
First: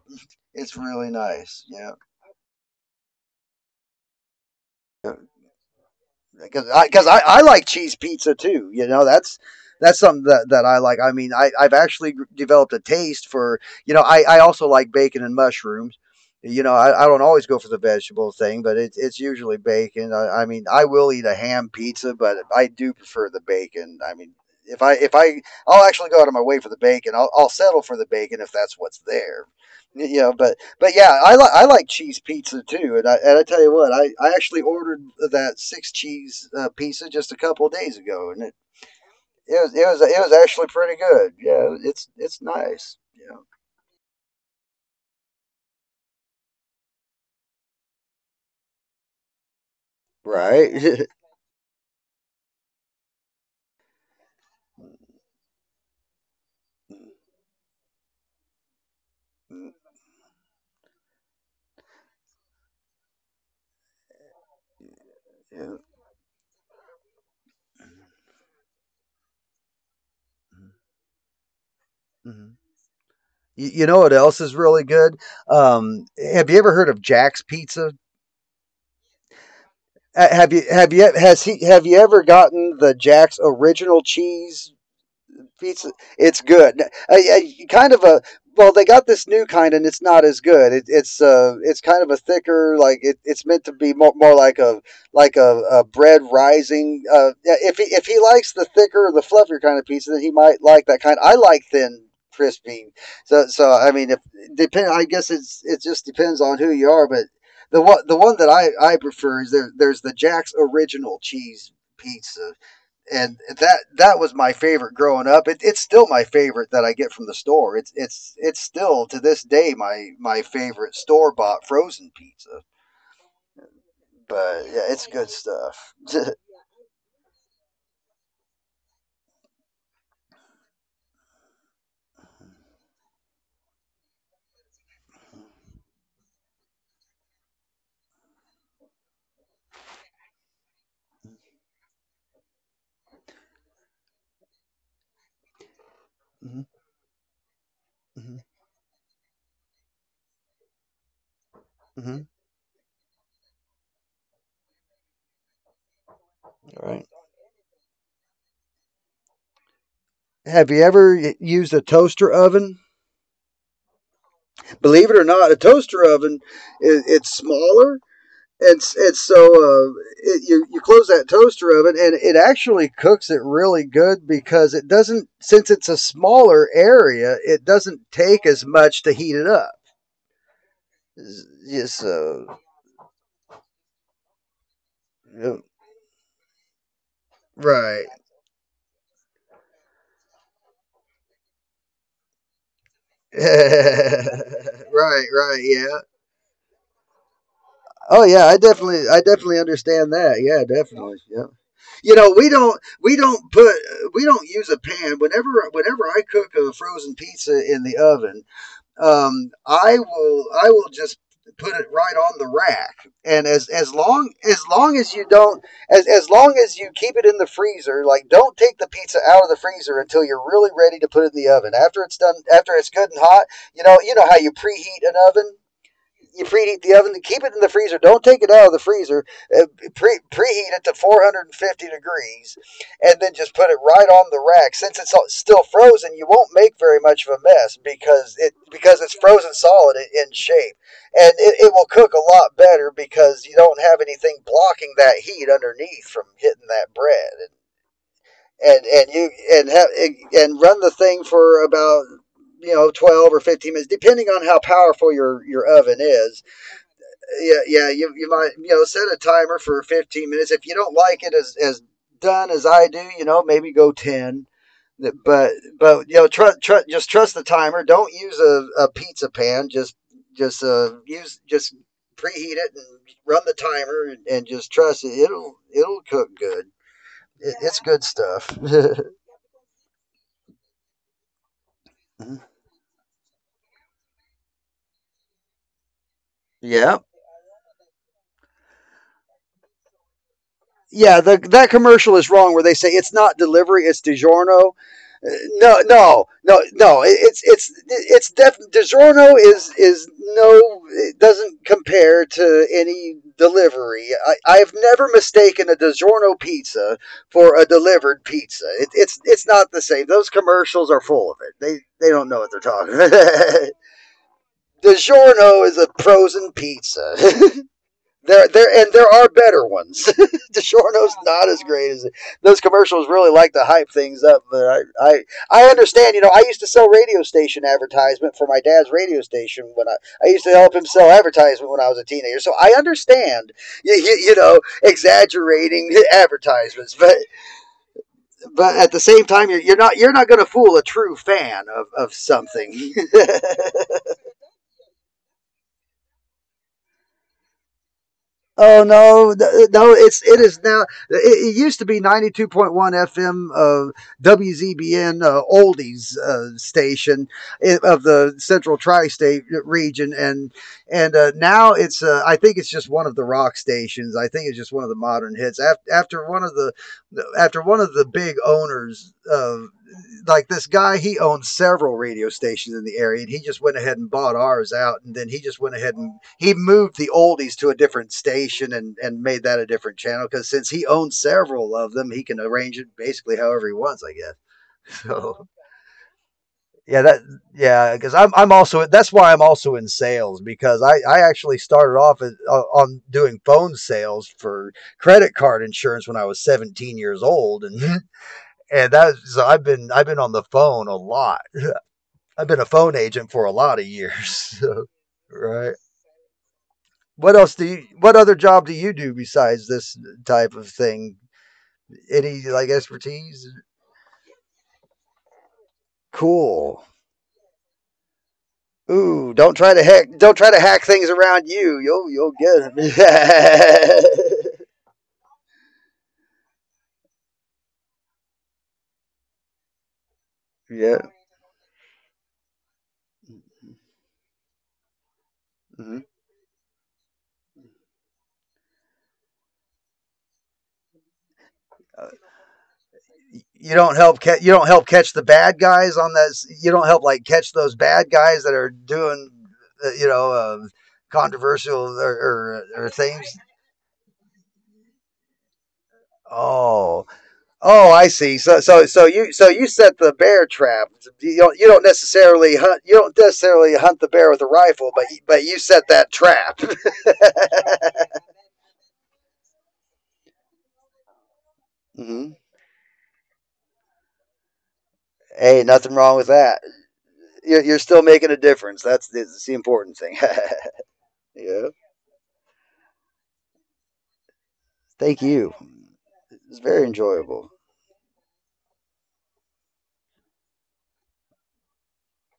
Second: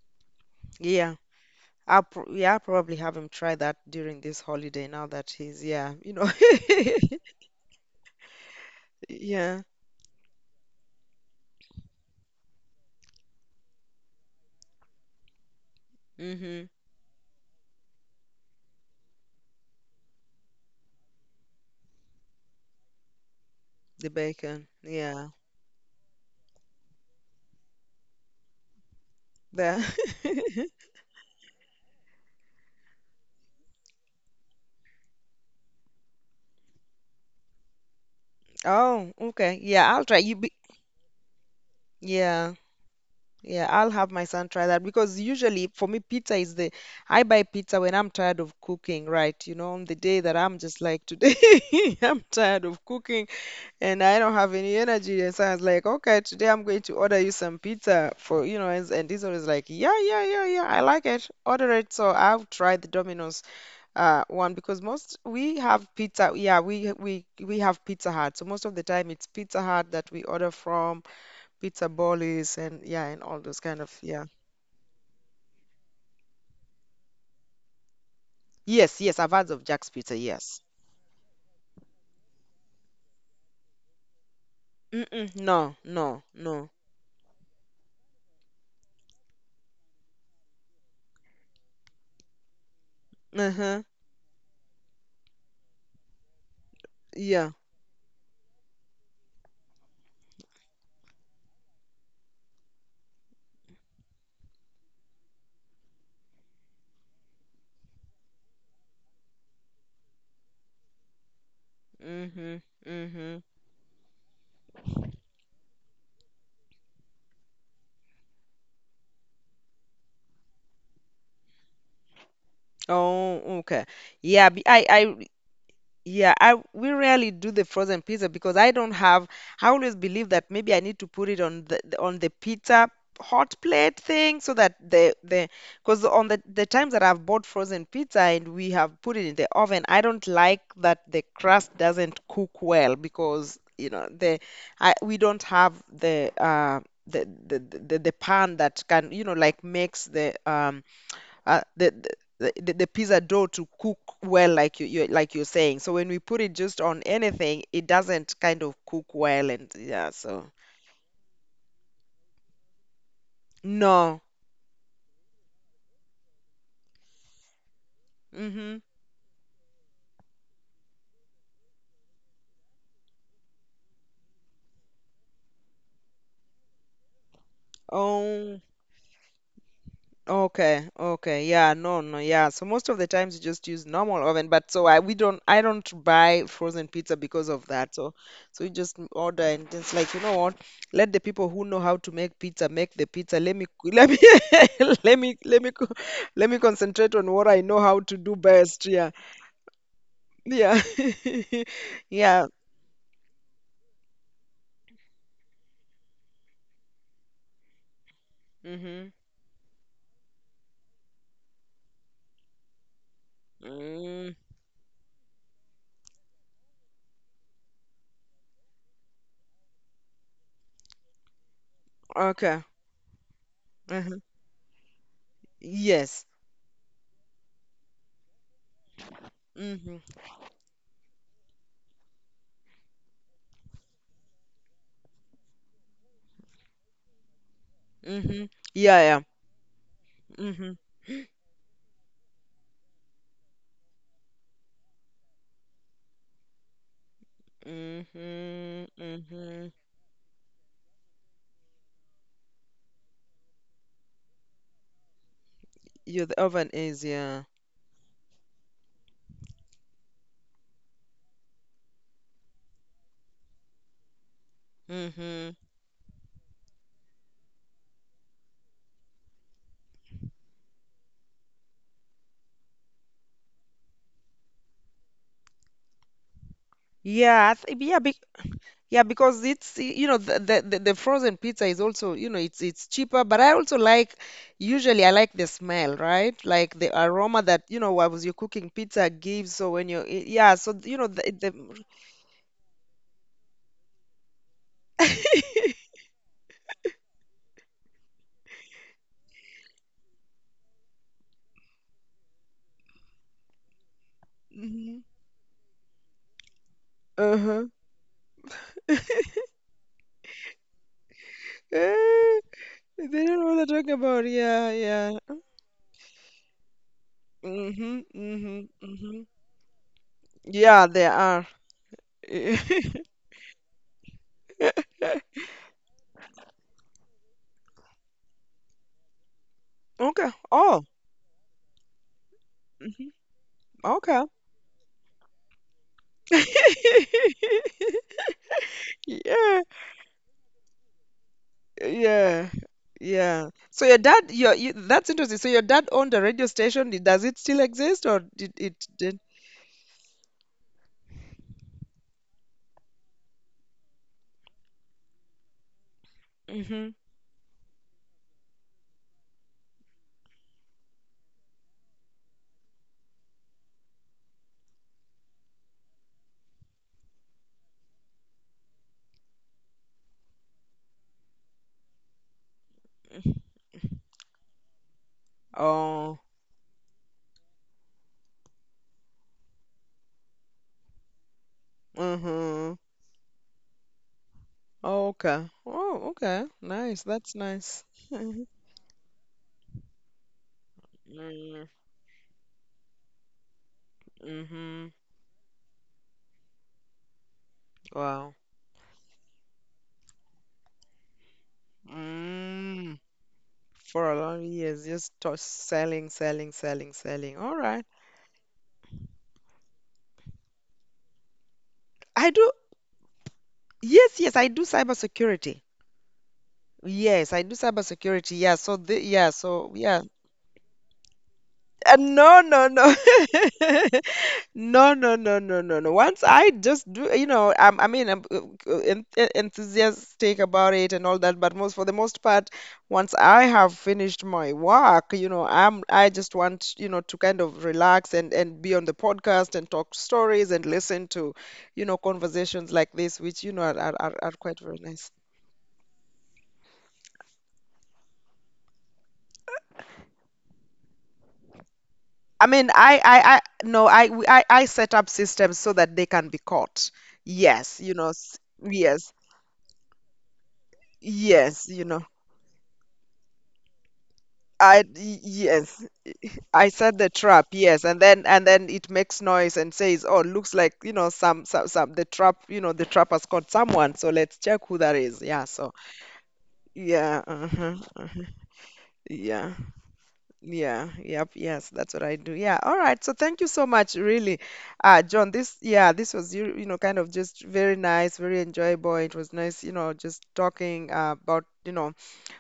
it's really
Yeah.
nice, yeah.
I'll, yeah, I'll probably have him try that during this holiday, now that he's, yeah, you know.
because I like cheese pizza too. You know, that's
Yeah.
something that, that I like. I mean, I've actually developed a taste for, you know, I also like bacon and mushrooms. You
Mhm.
know, I don't always go for the vegetable thing, but it's usually bacon. I mean, I will eat a ham pizza, but I do prefer the bacon.
The
I mean,
bacon.
if I if
Yeah.
I I'll actually go out of my way for the bacon. I'll settle for the bacon if that's what's there.
The...
You know, but yeah, I like cheese pizza too. And I tell you what, I actually ordered that six cheese, pizza just a couple of days ago, and
Oh, okay. Yeah, I'll
it
try.
was
You...
actually pretty good. Yeah, it's
Yeah,
nice. Yeah,
yeah, I'll have my son try that. Because usually for me, pizza is the... I buy pizza when I'm tired of cooking, right? You know, on the day that I'm
right.
just like today, I'm tired of cooking and I don't have any energy. And so I was like, okay, today I'm going to order you some pizza for, you know, and this one is like, yeah, yeah, yeah, yeah, I like it. Order it. So I'll try the Domino's, one, because most, we
Yeah.
have pizza, yeah, we have Pizza Hut. So most of the time it's Pizza Hut that we order from. Pizza
Mhm.
Bollies, and yeah, and all those kind
You
of,
know what
yeah.
else is really good? Um, have you ever heard of Jack's Pizza?
Yes, yes, I've heard of Jack's Pizza, yes.
Have you ever gotten the Jack's original cheese
Mm-mm, no,
pizza?
no,
It's
no.
good. A- kind of a Well, they got this new kind, and it's not as good. It's, it's kind of a thicker, like it's meant to
Uh-huh.
be more, more like a bread rising.
Yeah.
Yeah, if he likes the thicker, the fluffier kind of pizza, then he might like that kind. I like thin, crispy. So I mean, if depend, I guess it's it just depends on who you are. But the one that I prefer is there's the Jack's original cheese
Mm-hmm.
pizza,
Mm-hmm.
and that was my favorite growing up. It's still my favorite that I get from the store. It's still to this day my favorite store bought frozen pizza.
Oh, okay. Yeah,
But yeah, it's
I...
good stuff.
Yeah, I, we rarely do the frozen pizza because I don't have... I always believe that maybe I need to put it on the on the pizza hot plate thing, so that the... because on the times that I've bought frozen pizza and we have put it in the oven, I don't like that the crust doesn't cook well, because you know the... I, we don't have the
Hmm.
the
Hmm.
pan that can, you know, like, makes the uh, the,
Hmm.
the pizza dough to cook well, like you, like you're saying. So when we put it just
All
on
right.
anything, it doesn't kind of cook well, and yeah, so...
Have you ever used a toaster oven?
No.
Believe it or not, a toaster oven, it's smaller,
Mm-hmm.
and you close that toaster oven and it actually cooks it really good because it doesn't, since it's a smaller area, it doesn't take
Oh.
as much to heat it up.
Okay, okay.
Yes.
Yeah,
Yeah,
no, no, yeah.
so
So most of the times you just use normal oven, but so I, we don't,
yeah.
I don't buy frozen pizza because of that.
Right.
So so you just order, and it's like, you know what? Let the people who know how to make pizza make the pizza. Let me, let
Right,
me,
right,
let me
yeah.
let me concentrate on what I know how to
Oh
do
yeah,
best. Yeah.
I definitely understand that. Yeah,
Yeah.
definitely. Yeah. You know,
Yeah.
we don't put we don't use a pan whenever whenever I cook a frozen pizza in the oven.
Mm-hmm.
I will just put it right on the rack. And as as long
Mm,
as long as you don't as long as you keep it in the freezer. Like, don't take the pizza out of the freezer until you're really ready to put it in the oven. After it's done,
okay.
after it's good and hot, you
Uh-huh.
know how you preheat an oven?
Yes.
You preheat the oven, keep it in the freezer. Don't take it out of the freezer. Uh,
Mm-hmm.
preheat it to 450 degrees, and then just put it right on the rack. Since it's still frozen, you won't make very much of a mess, because
Mm-hmm. Yeah,
it's
yeah.
frozen solid in
Mm-hmm.
shape, and it will cook a lot better because you don't have anything blocking that heat underneath from hitting that bread.
Mm-hmm.
And you
Mm-hmm.
and have and run the thing for about, 12 or 15 minutes, depending on how powerful your oven
Yeah, the
is.
oven is, yeah.
Yeah, yeah. You might, set a timer for 15 minutes. If you don't like it as done as I do, maybe go 10.
Mm-hmm.
But just trust the timer. Don't use a pizza pan. Just use just preheat it and run the timer, and just trust it. It'll cook good.
Yeah, I
It,
th
it's
yeah,
good
be
stuff.
yeah, because it's, you know, the, the frozen pizza is also, you know, it's cheaper, but I also like, usually I like the smell, right? Like the
Yeah.
aroma that, you know, while you're cooking pizza gives. So when you're yeah, so you know,
Yeah,
the, the
that commercial is wrong where they say it's not delivery, it's DiGiorno. No, no, no, no. It's def. DiGiorno is no. It doesn't compare to any delivery. I've
Mhm.
never mistaken a DiGiorno pizza for
Uh-huh.
a delivered pizza. It's it's not the same. Those commercials are full of it. They don't
Eh,
know what they're talking.
They don't know what
about.
they're talking about. Yeah, yeah.
DiGiorno is a frozen pizza.
Mm-hmm.
There,
Mm-hmm.
there, and there
Mm-hmm.
are better ones.
Yeah, they
DiSorno's not
are.
as great as it. Those commercials really like to hype things up, but I understand. You know, I used to sell radio station advertisement for my dad's radio station when I
Okay.
used to help him
Oh.
sell advertisement when I was a teenager. So I
Mhm.
understand,
Okay.
you know, exaggerating advertisements, but at the same time,
Yeah.
you're not going to fool a true fan of
Yeah.
something.
Yeah. So your dad, your you, that's interesting. So your dad owned a radio station. Did, does it still exist, or did it
Oh
did?
no, no! It's it is now. It used to be 92.1 FM of WZBN, Oldies
Mm-hmm.
station, of the Central Tri-State region, and now it's, uh, I think it's just one of the rock stations. I think it's just one of the modern hits. After one of the big owners of, like, this guy, he owns several radio stations in the area, and he just went ahead and bought ours out, and then he just went ahead and
Oh.
he moved the oldies to a different station, and made that a different channel, because since he owns several of them, he can
Mm-hmm.
arrange it basically however he wants, I guess.
Oh, okay. Oh, okay.
So
Nice.
yeah,
That's nice.
because I'm
Mhm.
I'm also, that's why I'm also in sales, because I actually
Mm.
started off as, on doing phone sales for
Mm-hmm.
credit card insurance when I was 17 years old, and
Wow.
and that's, so I've been on the phone a lot. I've been a phone
Mm.
agent for a lot of
For a lot of
years.
years, just
Right?
selling, selling, selling,
What
selling. All
else do
right.
you? What other job do you do besides this type of thing?
I
Any,
do.
like, expertise?
Yes, yes, I do cybersecurity.
Cool.
Yes, I do cybersecurity. Yeah, so the, yeah,
Ooh, don't
so
try to
yeah.
hack. Don't try to hack things around you. You'll
No, no,
get
no.
it.
No, no, no, no, no, no. Once I just do, you know, I'm, I mean, I'm, enthusiastic about it
Yeah.
and all that, but most, for the most part, once I have finished my work, you know, I'm,
Hmm.
I just want, you know, to kind of relax and be on the podcast and talk stories and listen to, you know, conversations like this, which, you know,
You don't help.
are
You
quite
don't
very
help
nice.
catch the bad guys on that. You don't help, like, catch those bad guys that are doing, you know, controversial
I mean,
or things.
I, no, I, I set up systems so that they can be caught.
Oh.
Yes,
Oh,
you
I
know,
see. So,
yes,
so you set the bear trap.
yes,
You don't
you know,
necessarily hunt. You don't necessarily hunt the bear with a rifle, but you set
yes,
that trap.
I set the trap. Yes, and then it makes noise and says, "Oh, looks like, you know, some, the
Hmm.
trap, you know, the trap has caught someone. So let's check who that is." Yeah.
Hey,
So
nothing wrong with that.
yeah, uh-huh,
You're still
uh-huh,
making a difference. That's
yeah.
the important thing.
Yeah, yep,
Yeah.
yes, that's what I do. Yeah, all right. So thank you so much, really,
Thank
John.
you.
This, yeah, this was, you,
It's
you know,
very
kind of just
enjoyable.
very nice, very enjoyable. It was nice, you know, just talking, about, you know,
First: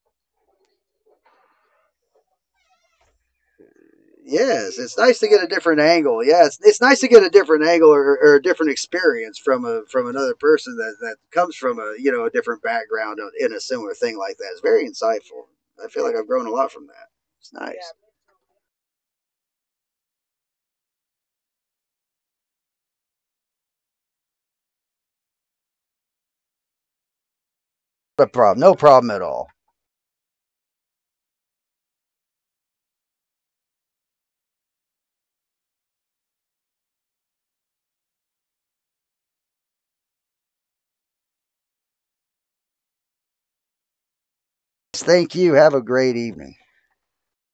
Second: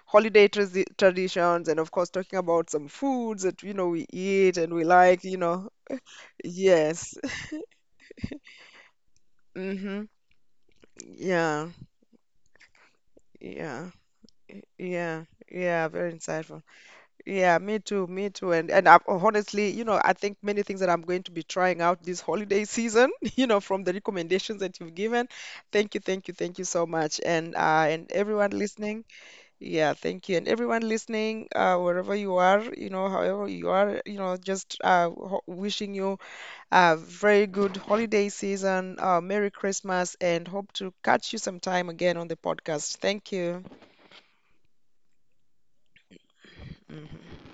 holiday traditions, and of course talking about some foods that, you know, we eat and
Yes,
we
it's nice
like,
to
you
get a
know.
different angle. Yeah, it's nice to
Yes.
get a different angle or, a different experience from a
Mm-hmm.
from another person that, that comes
Yeah,
from a, you know, a different background in a
yeah,
similar thing like that. It's very
yeah,
insightful.
yeah.
I feel
Very
like I've grown a
insightful.
lot from that. It's
Yeah, me
nice.
too, me too. And I, honestly, you know, I think many things that I'm going to be trying out this holiday season, you know, from the recommendations that you've given. Thank you, thank you, thank you so much. And
No
everyone
problem. No
listening,
problem at all.
yeah, thank you. And everyone listening, wherever you are, you know, however you are, you know, just ho wishing you a very good holiday season, Merry Christmas, and hope to catch you sometime again on the podcast. Thank you.
Thank you. Have a great evening.
Mhm.